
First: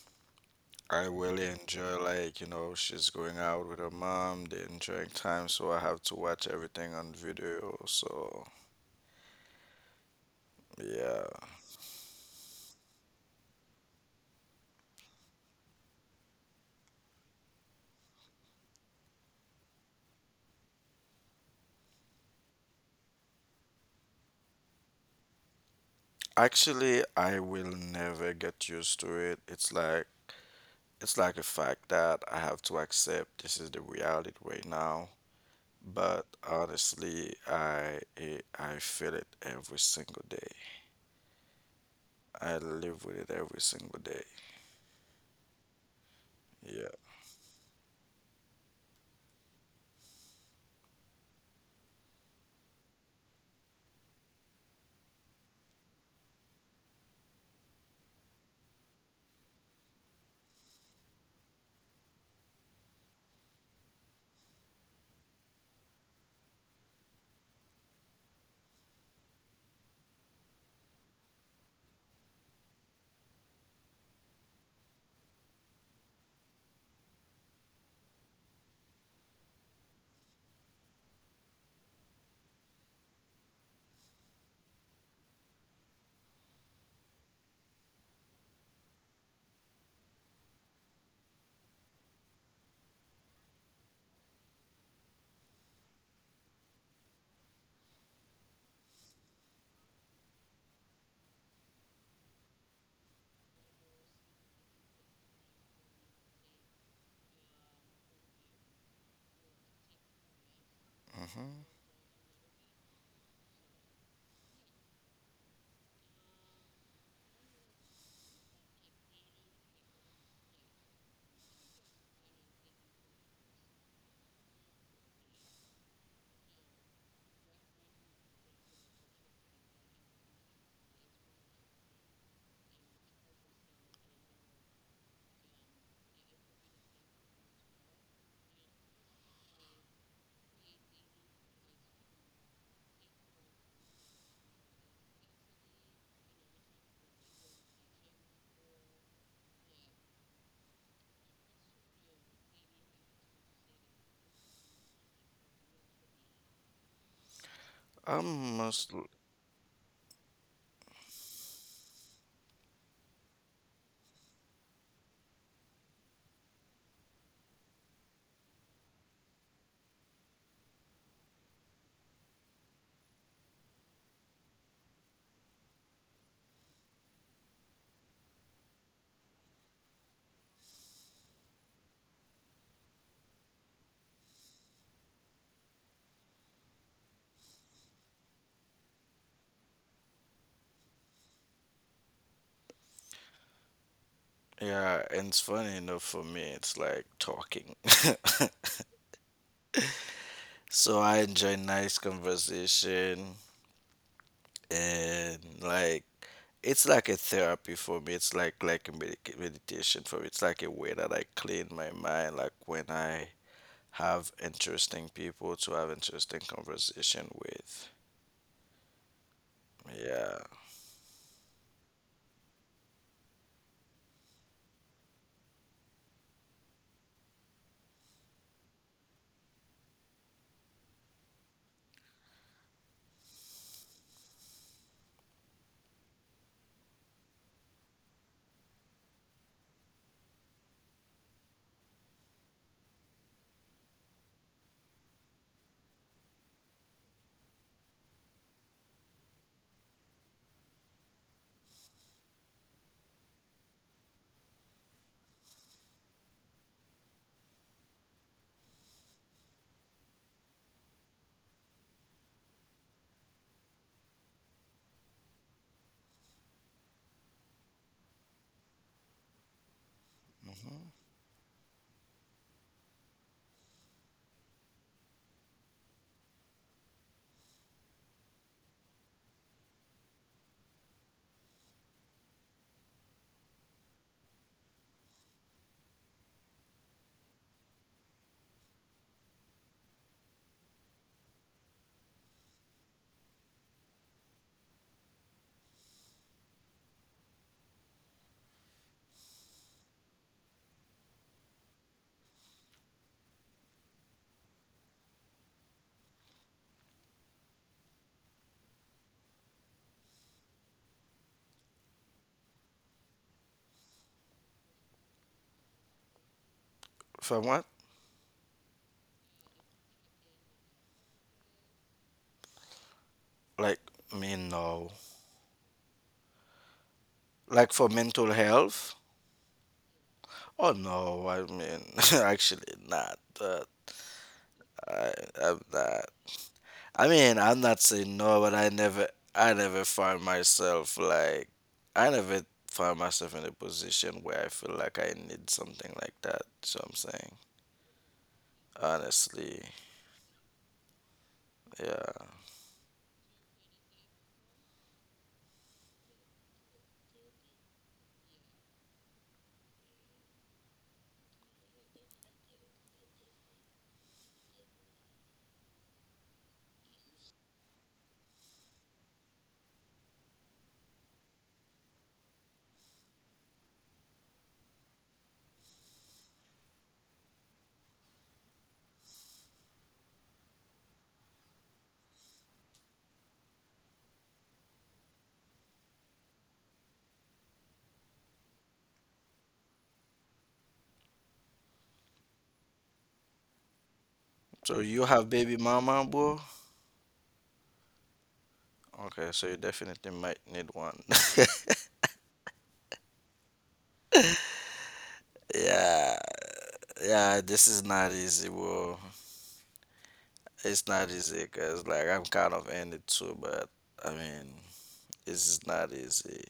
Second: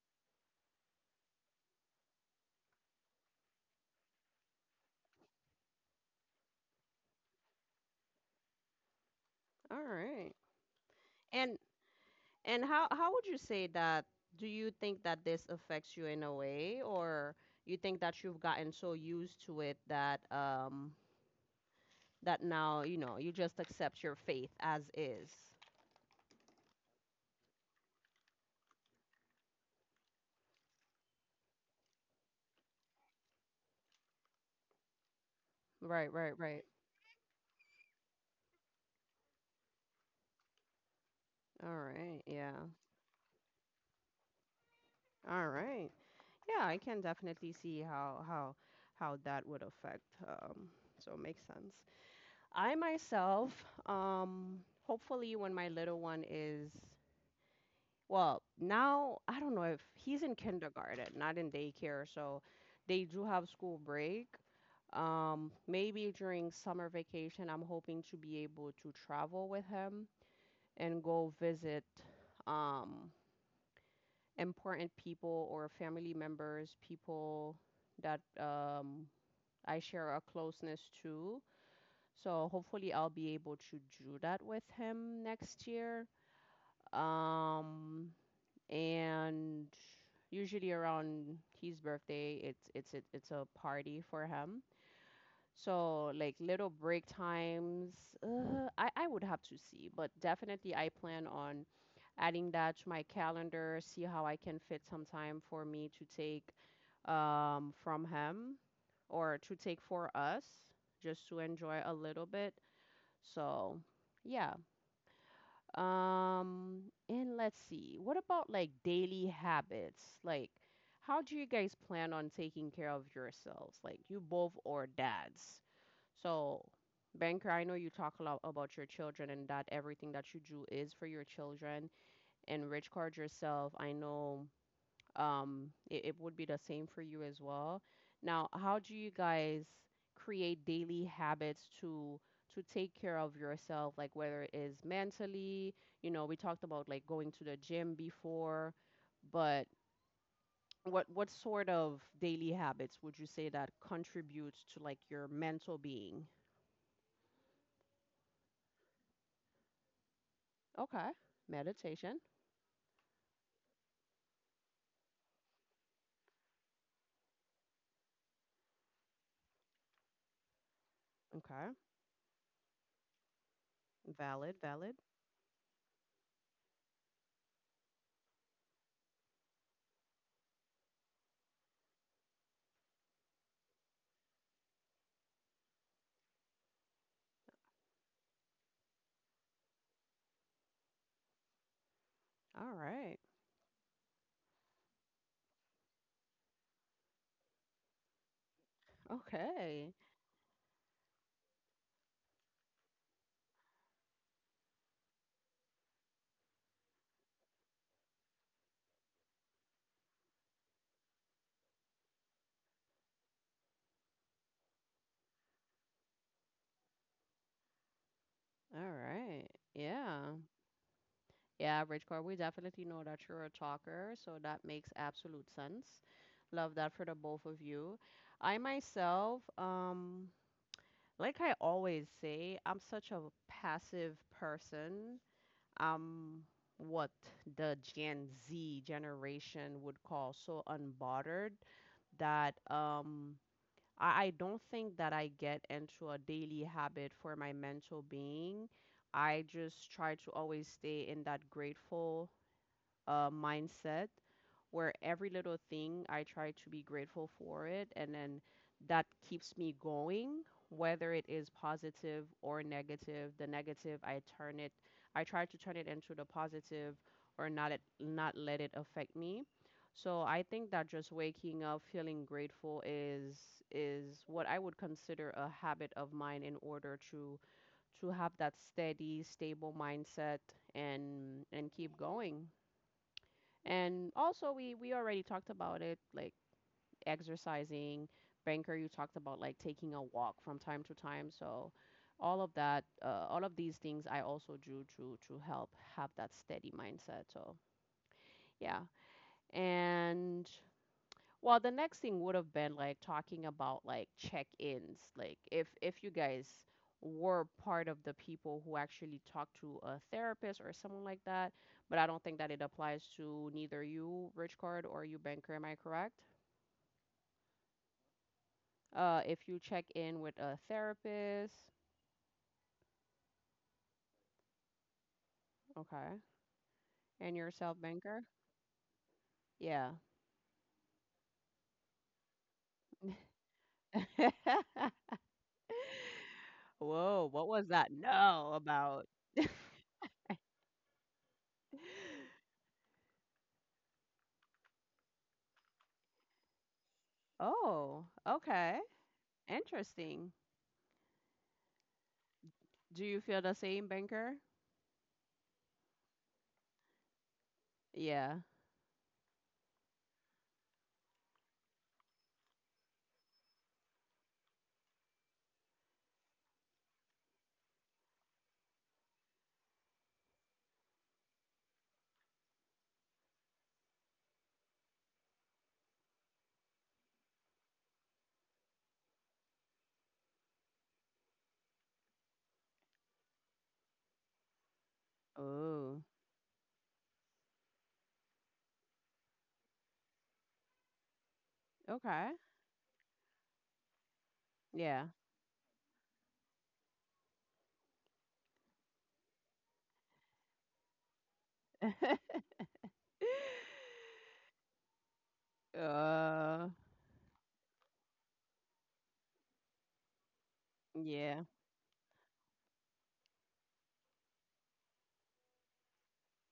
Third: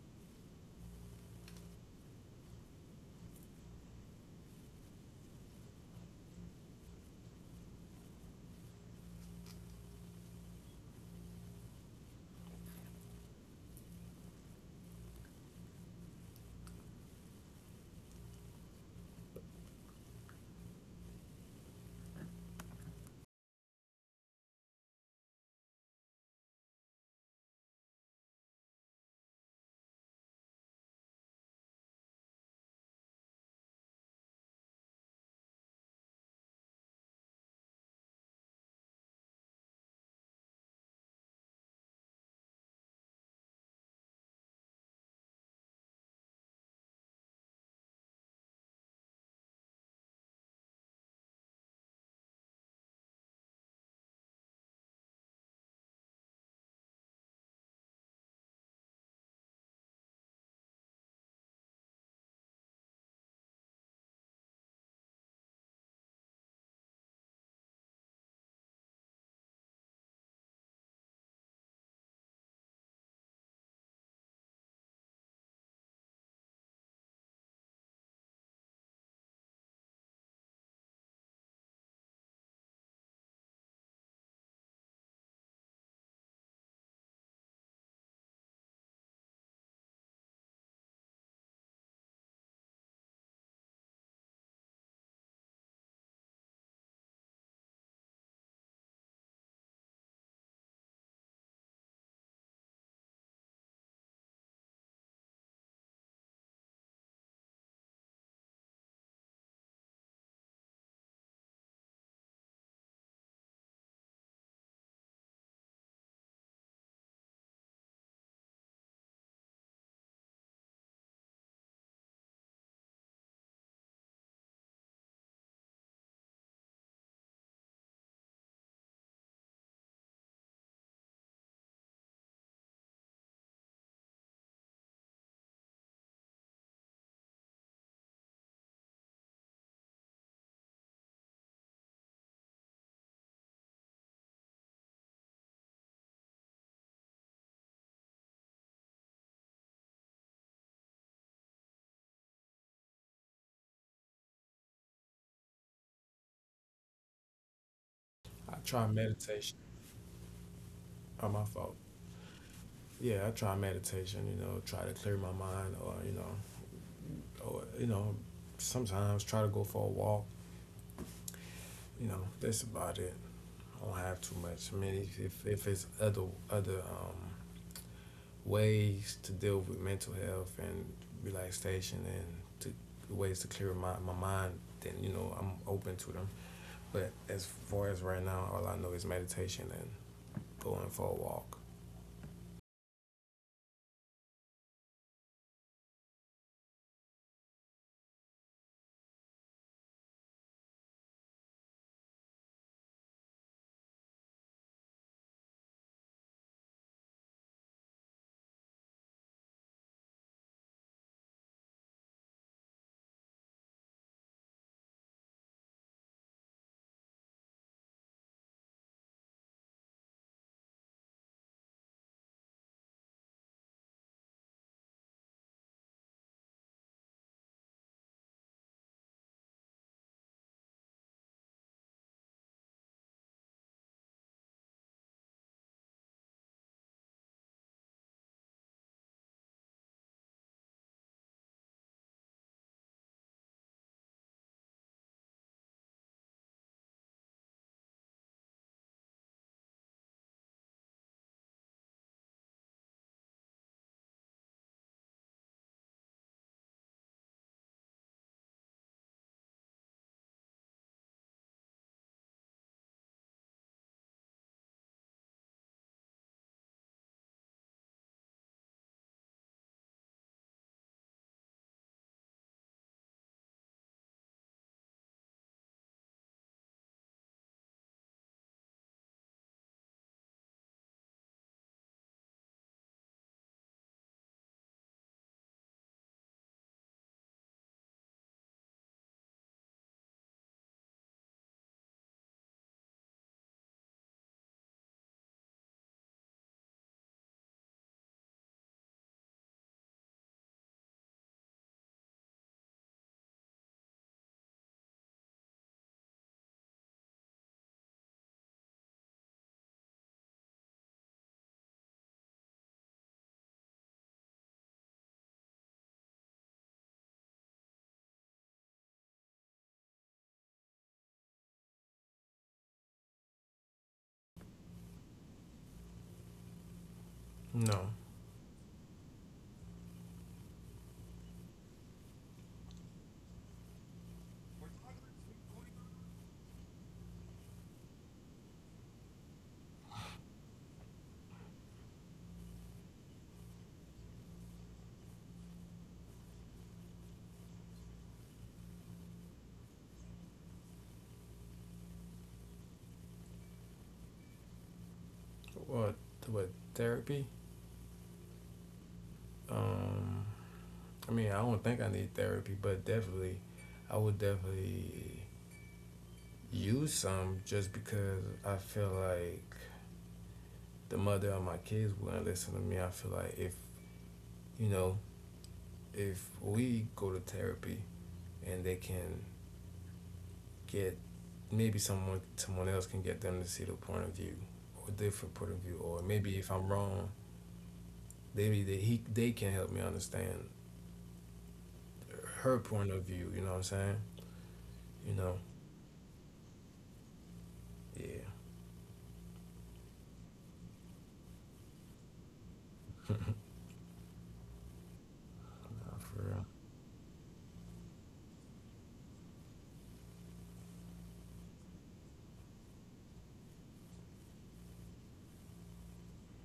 Speaker 3: I really enjoy like, you know, she's going out with her mom, they're enjoying time, so I have to watch everything on video. So,
Speaker 1: All right.
Speaker 3: yeah.
Speaker 1: And how would you say that? Do you think that this affects you in a way, or you think that you've gotten so used to it that that now, you know, you just accept your faith as is?
Speaker 3: Actually, I will never get used to it. It's like a fact that I have to accept this is the reality right now.
Speaker 1: Right,
Speaker 3: But
Speaker 1: right, right.
Speaker 3: honestly, I feel it every single day.
Speaker 1: All right, yeah.
Speaker 3: I live with it every single day.
Speaker 1: All right. Yeah, I
Speaker 3: Yeah.
Speaker 1: can definitely see how how that would affect so it makes sense. I myself um hopefully when my little one is... Well, now I don't know if he's in kindergarten, not in daycare, so they do have school break. Maybe during summer vacation, I'm hoping to be able to travel with him and go visit um, important people or family members, people that I share a closeness to. So hopefully, I'll be able to do that with him next year. Um, and usually around his birthday it's a party for him, so like little break times, I would have to see, but definitely I plan on adding that to my calendar, see how I can fit some time for me to take from him or to take for us just to
Speaker 3: hmm
Speaker 1: enjoy a little bit. So yeah. And let's see, what about like daily habits? Like, how do you guys plan on taking care of yourselves? Like, you both or dads? So, Banker, I know you talk a lot about your children and that everything that you do is for your children. And Rich Card yourself, I know it would be the same for you as well. Now, how do you guys create daily habits to take care of yourself, like whether it is mentally, you know, we talked about like going to the gym before, but what sort of daily habits would you say that contributes to like your mental being?
Speaker 3: I'm
Speaker 2: I
Speaker 3: most
Speaker 2: try meditation.
Speaker 1: Okay.
Speaker 2: Oh, my fault.
Speaker 1: Meditation.
Speaker 2: Yeah, I try meditation. You know, try to clear my mind or you know, sometimes try to go for a walk.
Speaker 1: Okay.
Speaker 2: You know, that's about it. I don't have too
Speaker 1: Valid,
Speaker 2: much. I mean,
Speaker 1: valid.
Speaker 2: if it's other ways to deal with mental health and relaxation and to ways to clear my mind, then you know I'm open to them. But as far as right now, all I know is meditation and going for a walk.
Speaker 1: All right.
Speaker 3: yeah, and it's funny enough for me. It's like talking. <laughs>
Speaker 1: Okay.
Speaker 3: So I enjoy nice conversation. And like it's like a therapy for me, it's like a meditation for me, it's like a way that I clean my mind, like when I have interesting people to have interesting conversation with.
Speaker 1: All right. Yeah.
Speaker 3: Yeah.
Speaker 1: Yeah, Bridgecore, we definitely know that you're a talker, so that makes absolute sense. Love that for the both of you. I myself, like I always say, I'm such a passive person. I'm what the Gen Z generation would call so unbothered that I don't think that I get into a daily habit for my mental being. I just try to always stay in that grateful mindset, where every little thing I try to be grateful for it, and then that keeps me going, whether it is positive or negative. The negative, I turn it, I try to turn it into the positive, or not it, not let it affect me. So I think that
Speaker 3: Hmm.
Speaker 1: just waking up feeling grateful is what I would consider a habit of mine in order to have that steady, stable mindset and keep going. And also, we already talked about it, like exercising. Banker, you talked about like taking a walk from time to time. So, all of that, all of these things, I also do to help have that steady mindset. So, yeah. And well, the next thing would have been like talking about like check-ins, like if you guys were part of the people who actually talk to a therapist or someone like that, but I don't think that it applies to neither you, Rich Card, or you, Banker. Am I correct?
Speaker 3: For what?
Speaker 1: If you check in with a therapist,
Speaker 3: Like me, no.
Speaker 1: okay, and
Speaker 3: Like
Speaker 1: yourself,
Speaker 3: for
Speaker 2: No,
Speaker 1: Banker,
Speaker 3: mental health?
Speaker 1: yeah. <laughs>
Speaker 3: Oh no, I mean, <laughs> actually not, but i I'm not. I
Speaker 1: Whoa,
Speaker 3: mean,
Speaker 1: what
Speaker 3: I'm
Speaker 1: was
Speaker 3: not
Speaker 1: that?
Speaker 3: saying no,
Speaker 1: No,
Speaker 3: but
Speaker 1: about.
Speaker 3: I never find myself like, I
Speaker 1: <laughs>
Speaker 3: never find myself in a position where I feel like I need something like that. So I'm saying,
Speaker 1: Oh, okay,
Speaker 3: honestly,
Speaker 1: interesting.
Speaker 3: yeah.
Speaker 1: Do you feel the same, Banker?
Speaker 2: what what therapy?
Speaker 1: Yeah.
Speaker 2: Um, I mean, I don't think I need therapy, but definitely, I would definitely use some just because I feel like the mother of my kids wouldn't listen to me. I feel like if you know if we go to therapy and they can get maybe someone else can get them to see the point of view or different point of view or
Speaker 1: Oh,
Speaker 2: maybe if I'm wrong maybe they he they can help me understand
Speaker 1: okay.
Speaker 2: her point of view. You know what I'm saying?
Speaker 3: So
Speaker 1: Yeah.
Speaker 3: you
Speaker 2: You
Speaker 3: have
Speaker 2: know?
Speaker 3: baby mama, bro?
Speaker 2: Yeah.
Speaker 3: Okay, so you definitely might need one. <laughs>
Speaker 1: <laughs>
Speaker 2: Nah,
Speaker 3: Yeah,
Speaker 2: for real.
Speaker 1: Uh,
Speaker 3: yeah. This is not easy, bro. It's not
Speaker 1: yeah.
Speaker 3: easy, cause like I'm kind of in it too, but I mean, this is not easy.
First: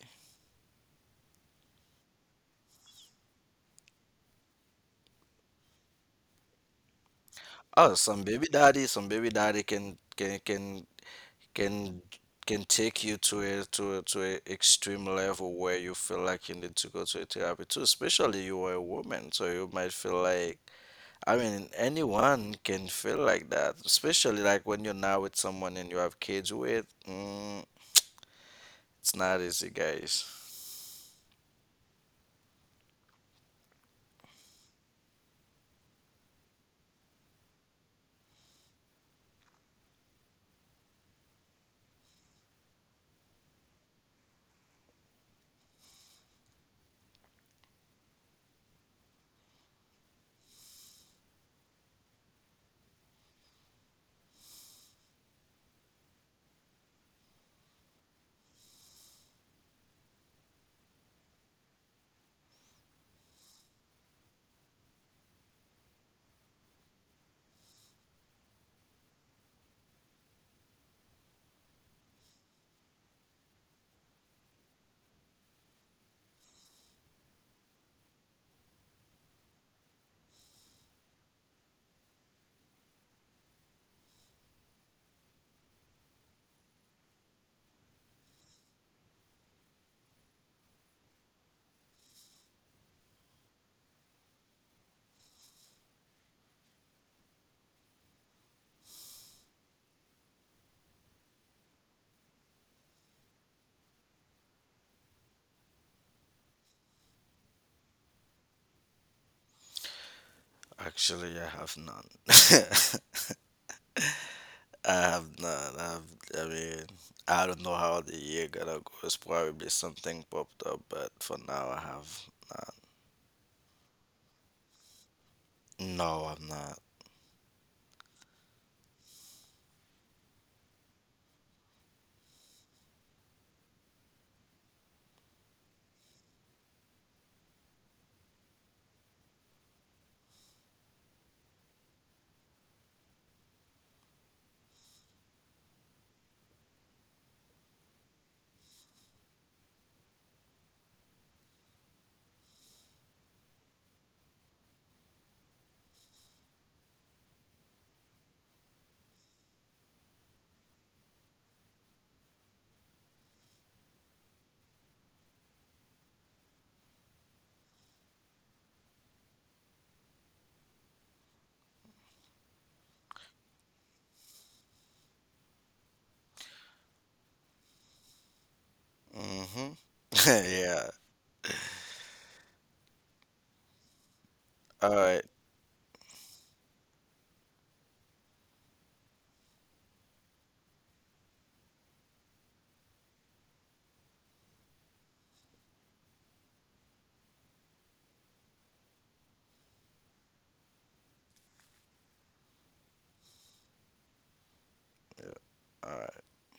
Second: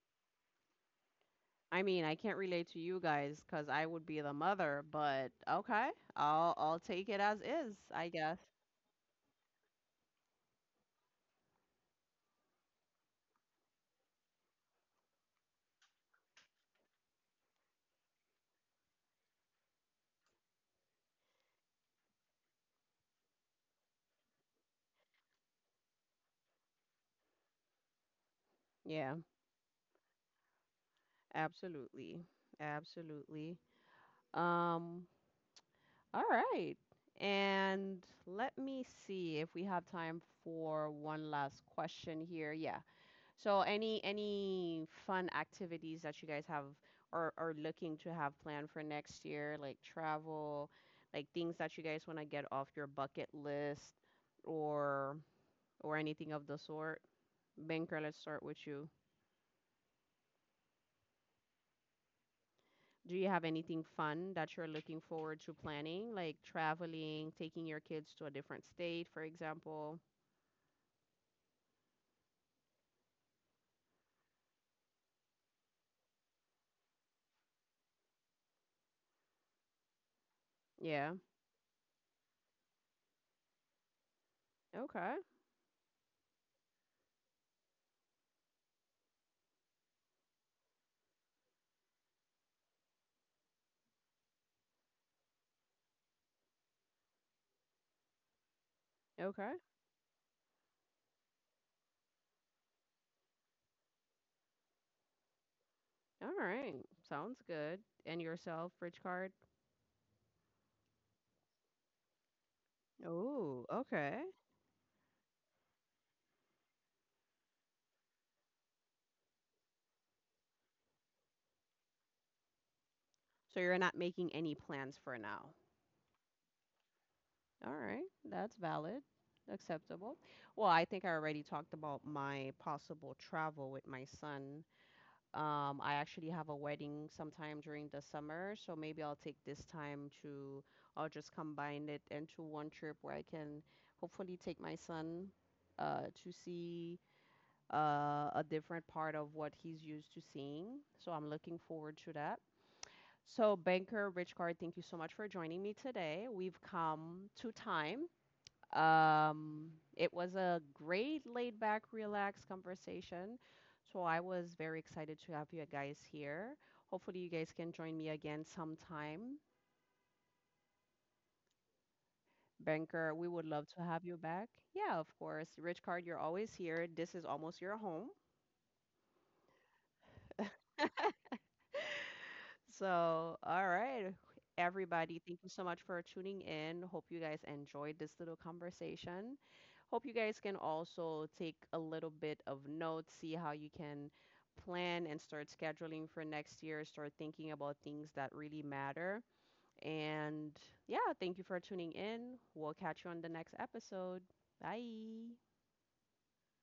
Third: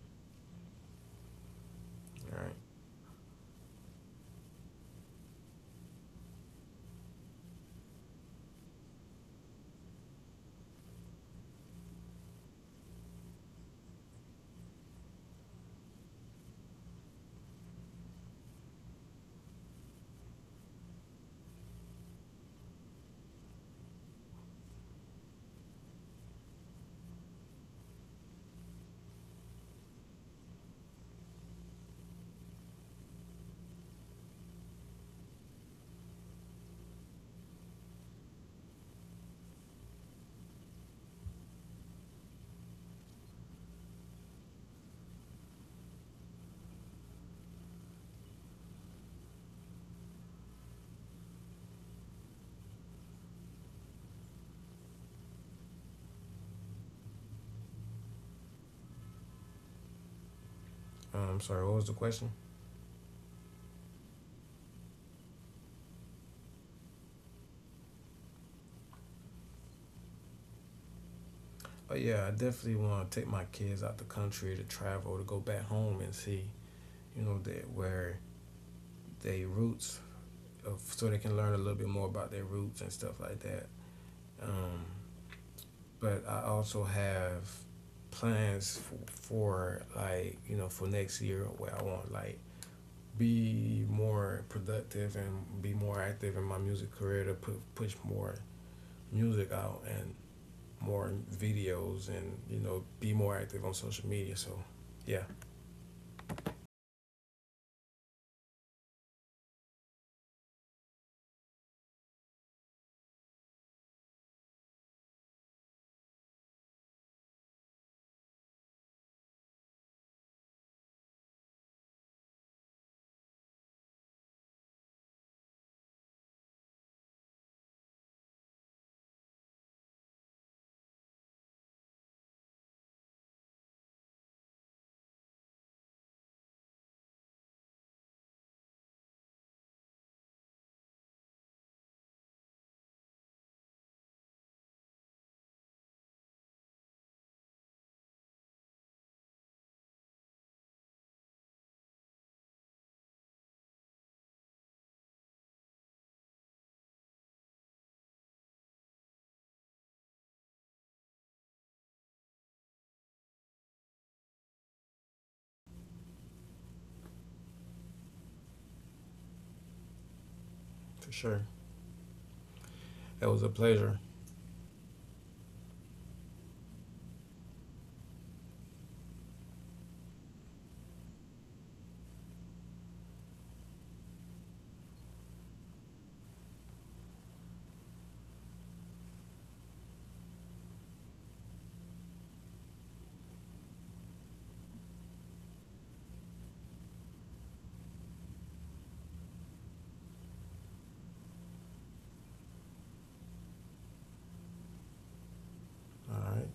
Speaker 1: I mean, I can't
Speaker 2: All
Speaker 1: relate to you guys, cause I would be the mother, but okay. I'll take it as is,
Speaker 3: Oh,
Speaker 1: I guess.
Speaker 3: some baby daddy can can take you to a to a, to a extreme level where you feel like you need to go to a therapy too, especially you are a woman, so you might feel like I mean anyone can feel like that, especially like when you're now with someone and you have kids with. Mm,
Speaker 1: Yeah,
Speaker 3: it's not easy, guys.
Speaker 1: absolutely. Absolutely. Um, all right. And let me see if we have time for one last question here. Yeah. So any fun activities that you guys have or are looking to have planned for next year, like travel, like things that you guys want to get off your bucket list or or anything of the sort? Banker, let's start with you.
Speaker 2: right. Sorry. What was the question?
Speaker 1: Do you have anything fun that you're looking forward to planning, like traveling, taking your kids to a different state, for example?
Speaker 2: But yeah, I definitely want to take my kids out the country to travel, to go back home and see, you know, that where they roots, of, so
Speaker 1: Yeah.
Speaker 2: they can learn a little bit more about their roots and stuff like that. Um,
Speaker 1: Okay.
Speaker 2: but I also have plans for like you know for next year where I want like be more productive and be more active in my music career to push more music
Speaker 1: Okay.
Speaker 2: out and more videos and you know be more active on social media. So yeah.
Speaker 1: All right. Sounds good. And yourself, Rich Card?
Speaker 3: Actually, I have none.
Speaker 1: Oh, okay.
Speaker 3: <laughs> I have none. I have, I mean, I don't know how the year gonna go. It's probably something popped up, but for now, I have
Speaker 1: So you're not making any plans for now.
Speaker 3: none. No, I'm not.
Speaker 1: All right, that's valid, acceptable. Well, I think I already talked about my possible travel with my son. I actually have a wedding sometime during the summer, so maybe I'll take this time to, I'll just combine it into one trip where I can hopefully take my son to see a different part of what he's used to seeing. So I'm looking forward to that. So, Banker Richcard, thank you so much for joining me today. We've come to time. Um, it was a great laid back, relaxed conversation. So, I was very excited to have you guys here. Hopefully, you guys can join me again sometime.
Speaker 2: For sure.
Speaker 1: Banker, we
Speaker 2: It
Speaker 1: would
Speaker 2: was a
Speaker 1: love to
Speaker 2: pleasure.
Speaker 1: have you back. Yeah, of course. Richcard, you're always here. This is almost your home.
Speaker 3: Mm-hmm. <laughs> Yeah.
Speaker 1: So, all right.
Speaker 3: All
Speaker 1: Everybody,
Speaker 3: right.
Speaker 1: thank you so much for tuning in. Hope you guys enjoyed this little conversation. Hope you guys can also take a little bit of notes, see how you can plan and start scheduling for next year, start thinking about things that really matter. And yeah, thank you for tuning in. We'll catch you on the next episode. Bye.
Speaker 3: All
Speaker 2: All
Speaker 3: right.
Speaker 2: right.